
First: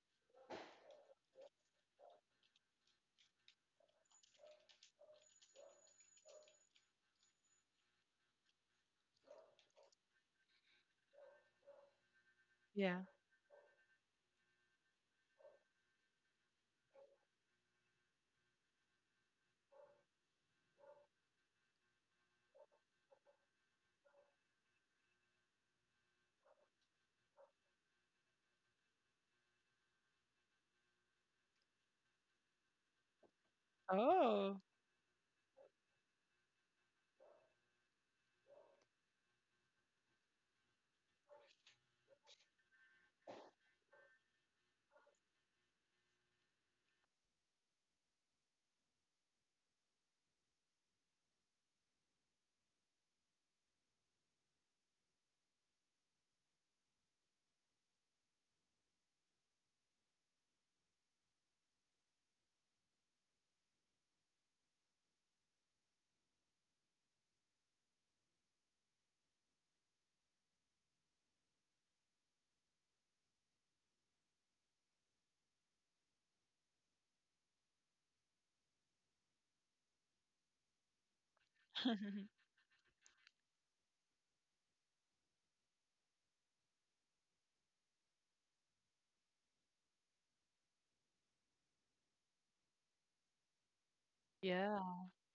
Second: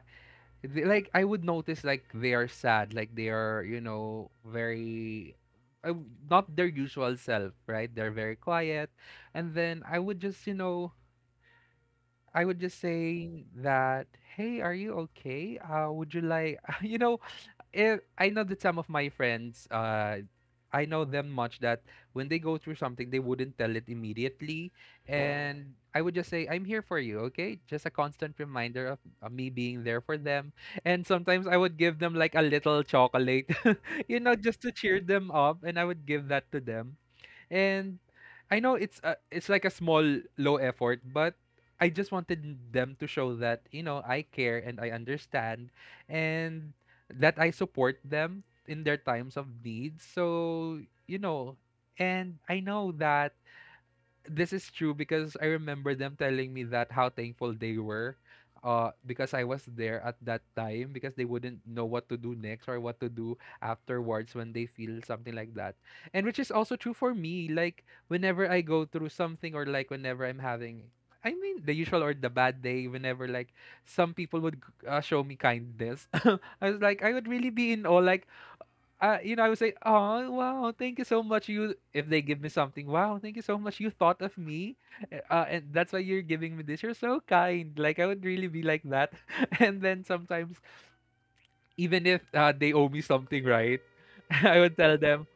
B: like I would notice like they are sad, like they are, you know, very, uh, not their usual self, right? They're very quiet. And then I would just, you know, I would just
A: Yeah.
B: say that, hey, are you okay? Would you like, you know, I know that some of my friends, I know them much that when they go through something, they wouldn't tell it immediately. And I would just say, I'm here for you, okay? Just a constant reminder of me being there for them. And sometimes I would give them like a little chocolate, you know,
A: Oh.
B: just to cheer them up. And I would give that to them. And I know it's it's like a small low effort, but I just wanted them to show that, you know, I care and I understand and that I support them in their times of need. So, you know, and I know that this is true because I remember them telling me that how thankful they were, because I was there at that time, because they wouldn't know what to do next or what to do afterwards when they feel something like that. And which is also true for me, like whenever I go through something, or like whenever I'm having, I mean, the usual or the bad day, whenever like some people would, show me kindness, I was like, I would really be in awe. Like, you know, I would say, "Oh, wow, thank you so much. You," if they give me something, "Wow, thank you so much. You thought of me, and that's why you're giving me this. You're so kind." Like I would really be like that, and then sometimes, even if, they owe me something, right, I would
A: Yeah.
B: tell them,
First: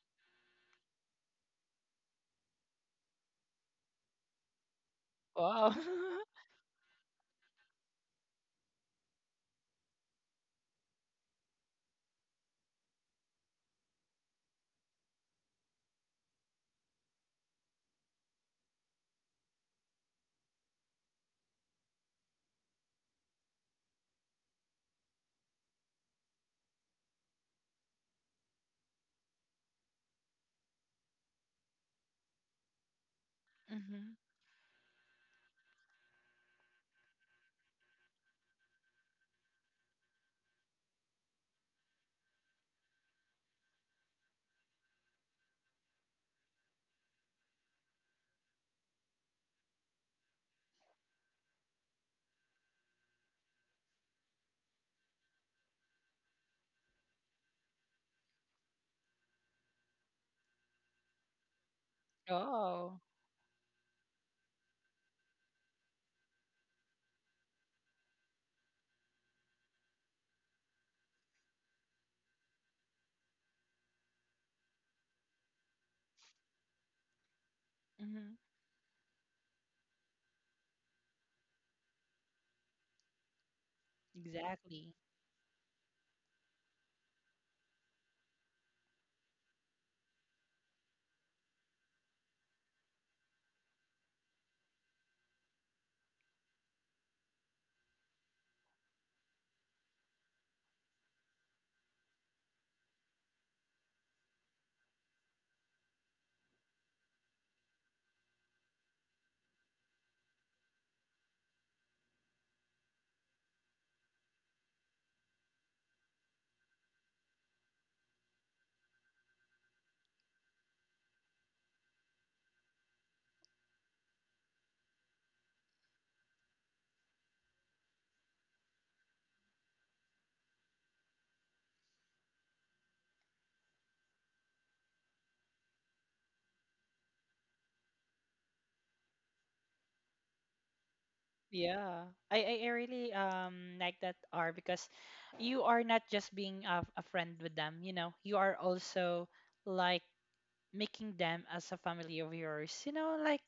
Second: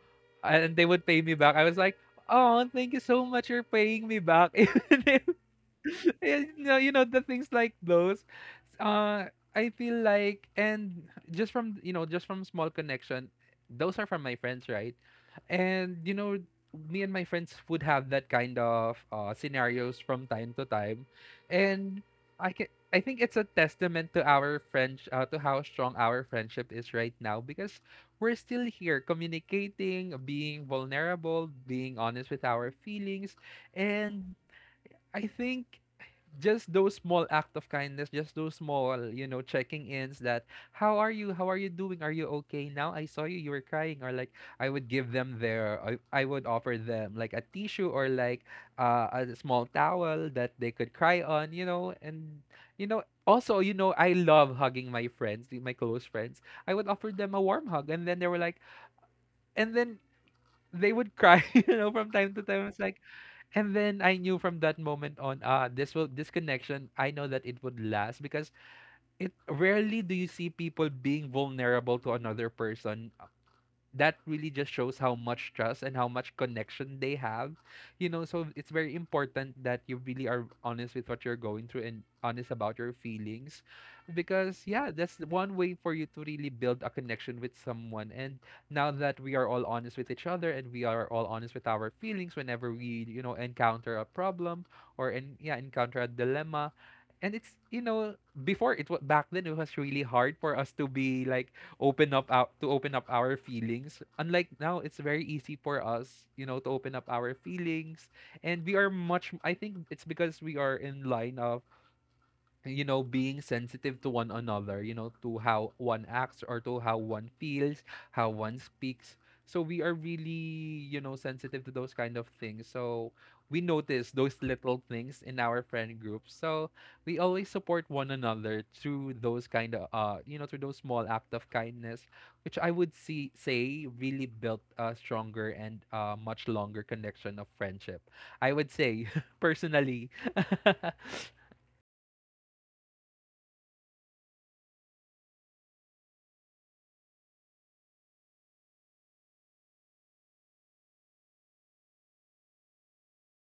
B: and they would pay me back. I was like, "Oh, thank you so much. You're paying me back." Even if,
A: Wow.
B: you know the things like those, uh I feel like, and just from, you know, just from small connection, those are from my friends, right? And you know, me and my friends would have that kind of, scenarios from time to time. And I can, I think it's a testament to our French, to how strong our friendship is right now, because we're still here communicating, being vulnerable, being honest with our feelings.
A: Mm-hmm.
B: And I think just those small act of kindness, just those small, you know, checking ins, that, how are you? How are you doing? Are you okay? Now I saw you, you were crying, or like, I would give them I would offer them like a tissue, or like, a small towel that they could cry on, you know. And you know also, you know, I love hugging my friends, my close friends. I would offer them a warm hug, and then they were like, and then they would cry, you know, from time to time. It's
A: Oh.
B: like, and then I knew from that moment on, ah, this will this connection, I know that it would last, because it rarely do you see people being vulnerable to another person. That really just shows how much trust and how much connection they have, you know.
A: Mm-hmm.
B: So it's very important that you really are honest with what you're going through and honest about your feelings. Because yeah,
A: Exactly.
B: that's the one way for you to really build a connection with someone. And now that we are all honest with each other, and we are all honest with our feelings, whenever we, you know, encounter a problem, yeah, encounter a dilemma, and it's, you know, before, it was back then, it was really hard for us to be like, open up our feelings. Unlike now, it's very easy for us, you know, to open up our feelings. And we are much, I think it's because we are in line of, you know, being sensitive to one another, you know, to how one acts, or to how one feels, how one speaks. So we are really, you know, sensitive to those kind of things. So we notice those little things in our friend group. So we always support one another through those kind of, you know, through those small act of kindness, which I would see say really built a stronger and, much longer connection of friendship, I would say, personally.
A: Yeah. I really like that R because you are not just being a friend with them, you know. You are also like making them as a family of yours. You know, like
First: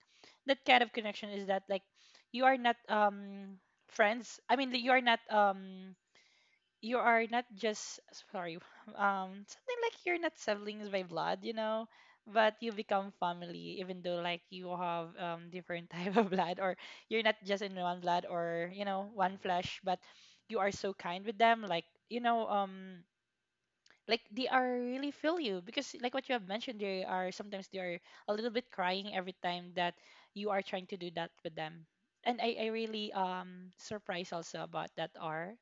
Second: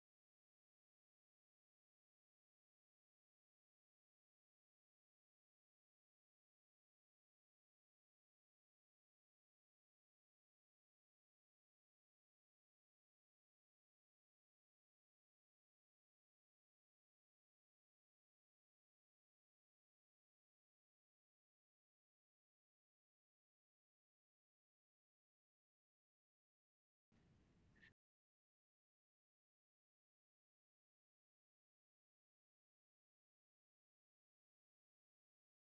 A: that kind of connection is that like you are not friends. I mean, you are not just sorry. Something like you're not siblings by blood, you know, but you become family even though like you have different type of blood, or you're not just in one blood or you know one flesh, but you are so kind with them like you know like they are really feel you because like what you have mentioned they are sometimes they are a little bit crying every time that you are trying to do that with them. And I really surprised also about that are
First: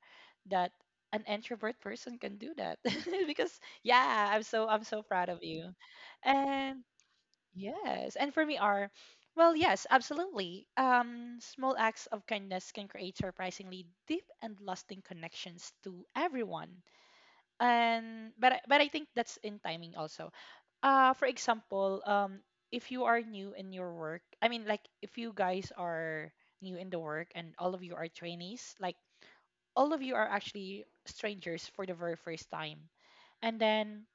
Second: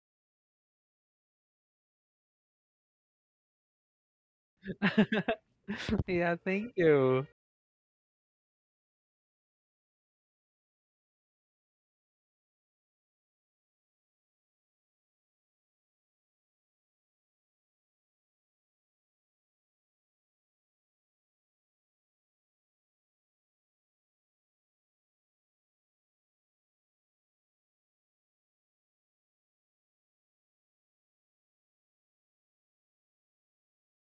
A: that an introvert person can do that. Because yeah, I'm so proud of you.
B: Yeah, thank
A: And
B: you.
A: yes, and for me are, well yes, absolutely, small acts of kindness can create surprisingly deep and lasting connections to everyone. And but I think that's in timing also. For example, if you are new in your work, I mean like if you guys are new in the work and all of you are trainees, like all of you are actually strangers for the very first time. And then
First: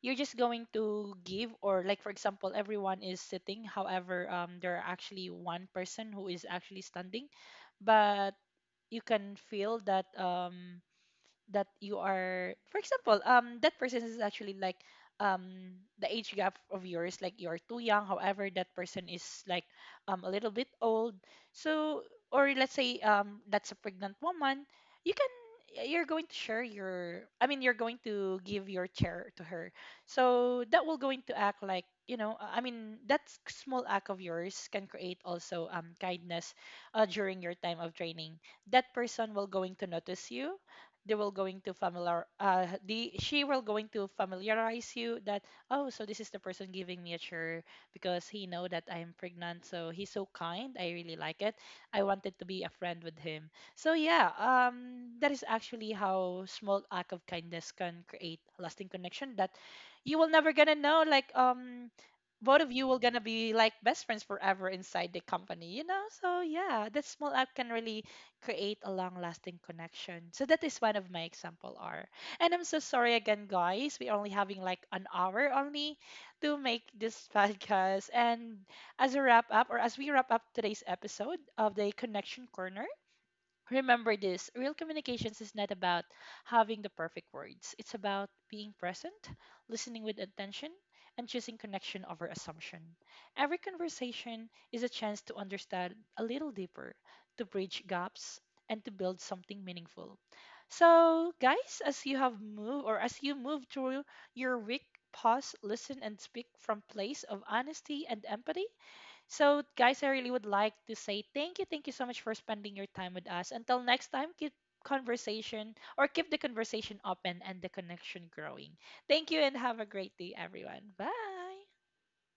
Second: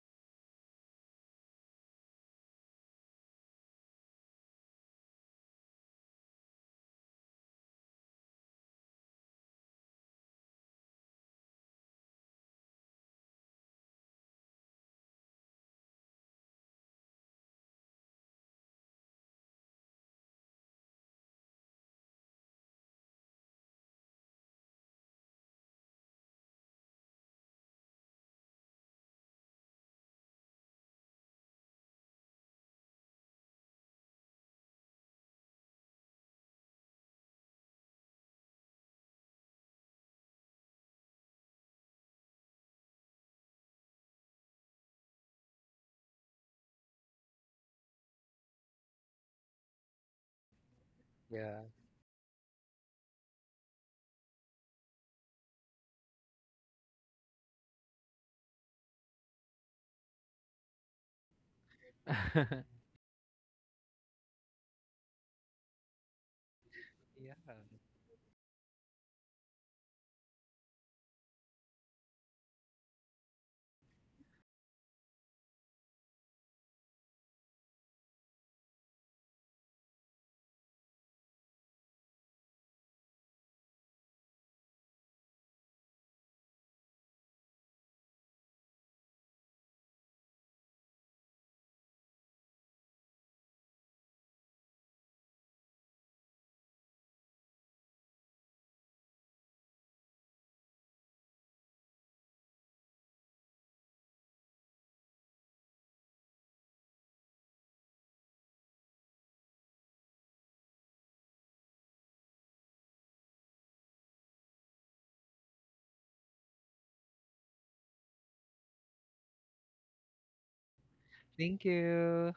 A: you're just going to give, or like for example everyone is sitting, however there are actually one person who is actually standing. But you can feel that that you are, for example, that person is actually like the age gap of yours, like you're too young, however that person is like a little bit old. So, or let's say that's a pregnant woman. You can, you're going to share your, I mean you're going to give your chair to her. So that will going to act like you know, I mean that small act of yours can create also kindness during your time of training. That person will going to notice you. They will going to familiar uh, the she will going to familiarize you that, oh, so this is the person giving me a chur because he know that I am pregnant, so he's so kind, I really like it.
B: Yeah.
A: I wanted to be a friend with him. So yeah, that is actually how small act of kindness can create a lasting connection, that you will never gonna know like both of you will gonna be like best friends forever inside the company, you know. So yeah, that small
B: Yeah.
A: act can really create a long-lasting connection. So that is one of my example are. And I'm so sorry again, guys. We're only having like an hour only to make this podcast. And as a wrap up, or as we wrap up today's episode of the Connection Corner, remember this, real communications is not about having the perfect words, it's about being present, listening with attention, and choosing connection over assumption. Every conversation is a chance to understand a little deeper, to bridge gaps, and to build something meaningful. So, guys, as you have moved or as you move through your week, pause, listen, and speak from place of honesty and empathy. So, guys, I really would like to say thank you. Thank you so much for spending your time with us. Until next time, keep conversation or keep the conversation open and the connection growing. Thank you and have a great day, everyone. Bye.
B: Thank you.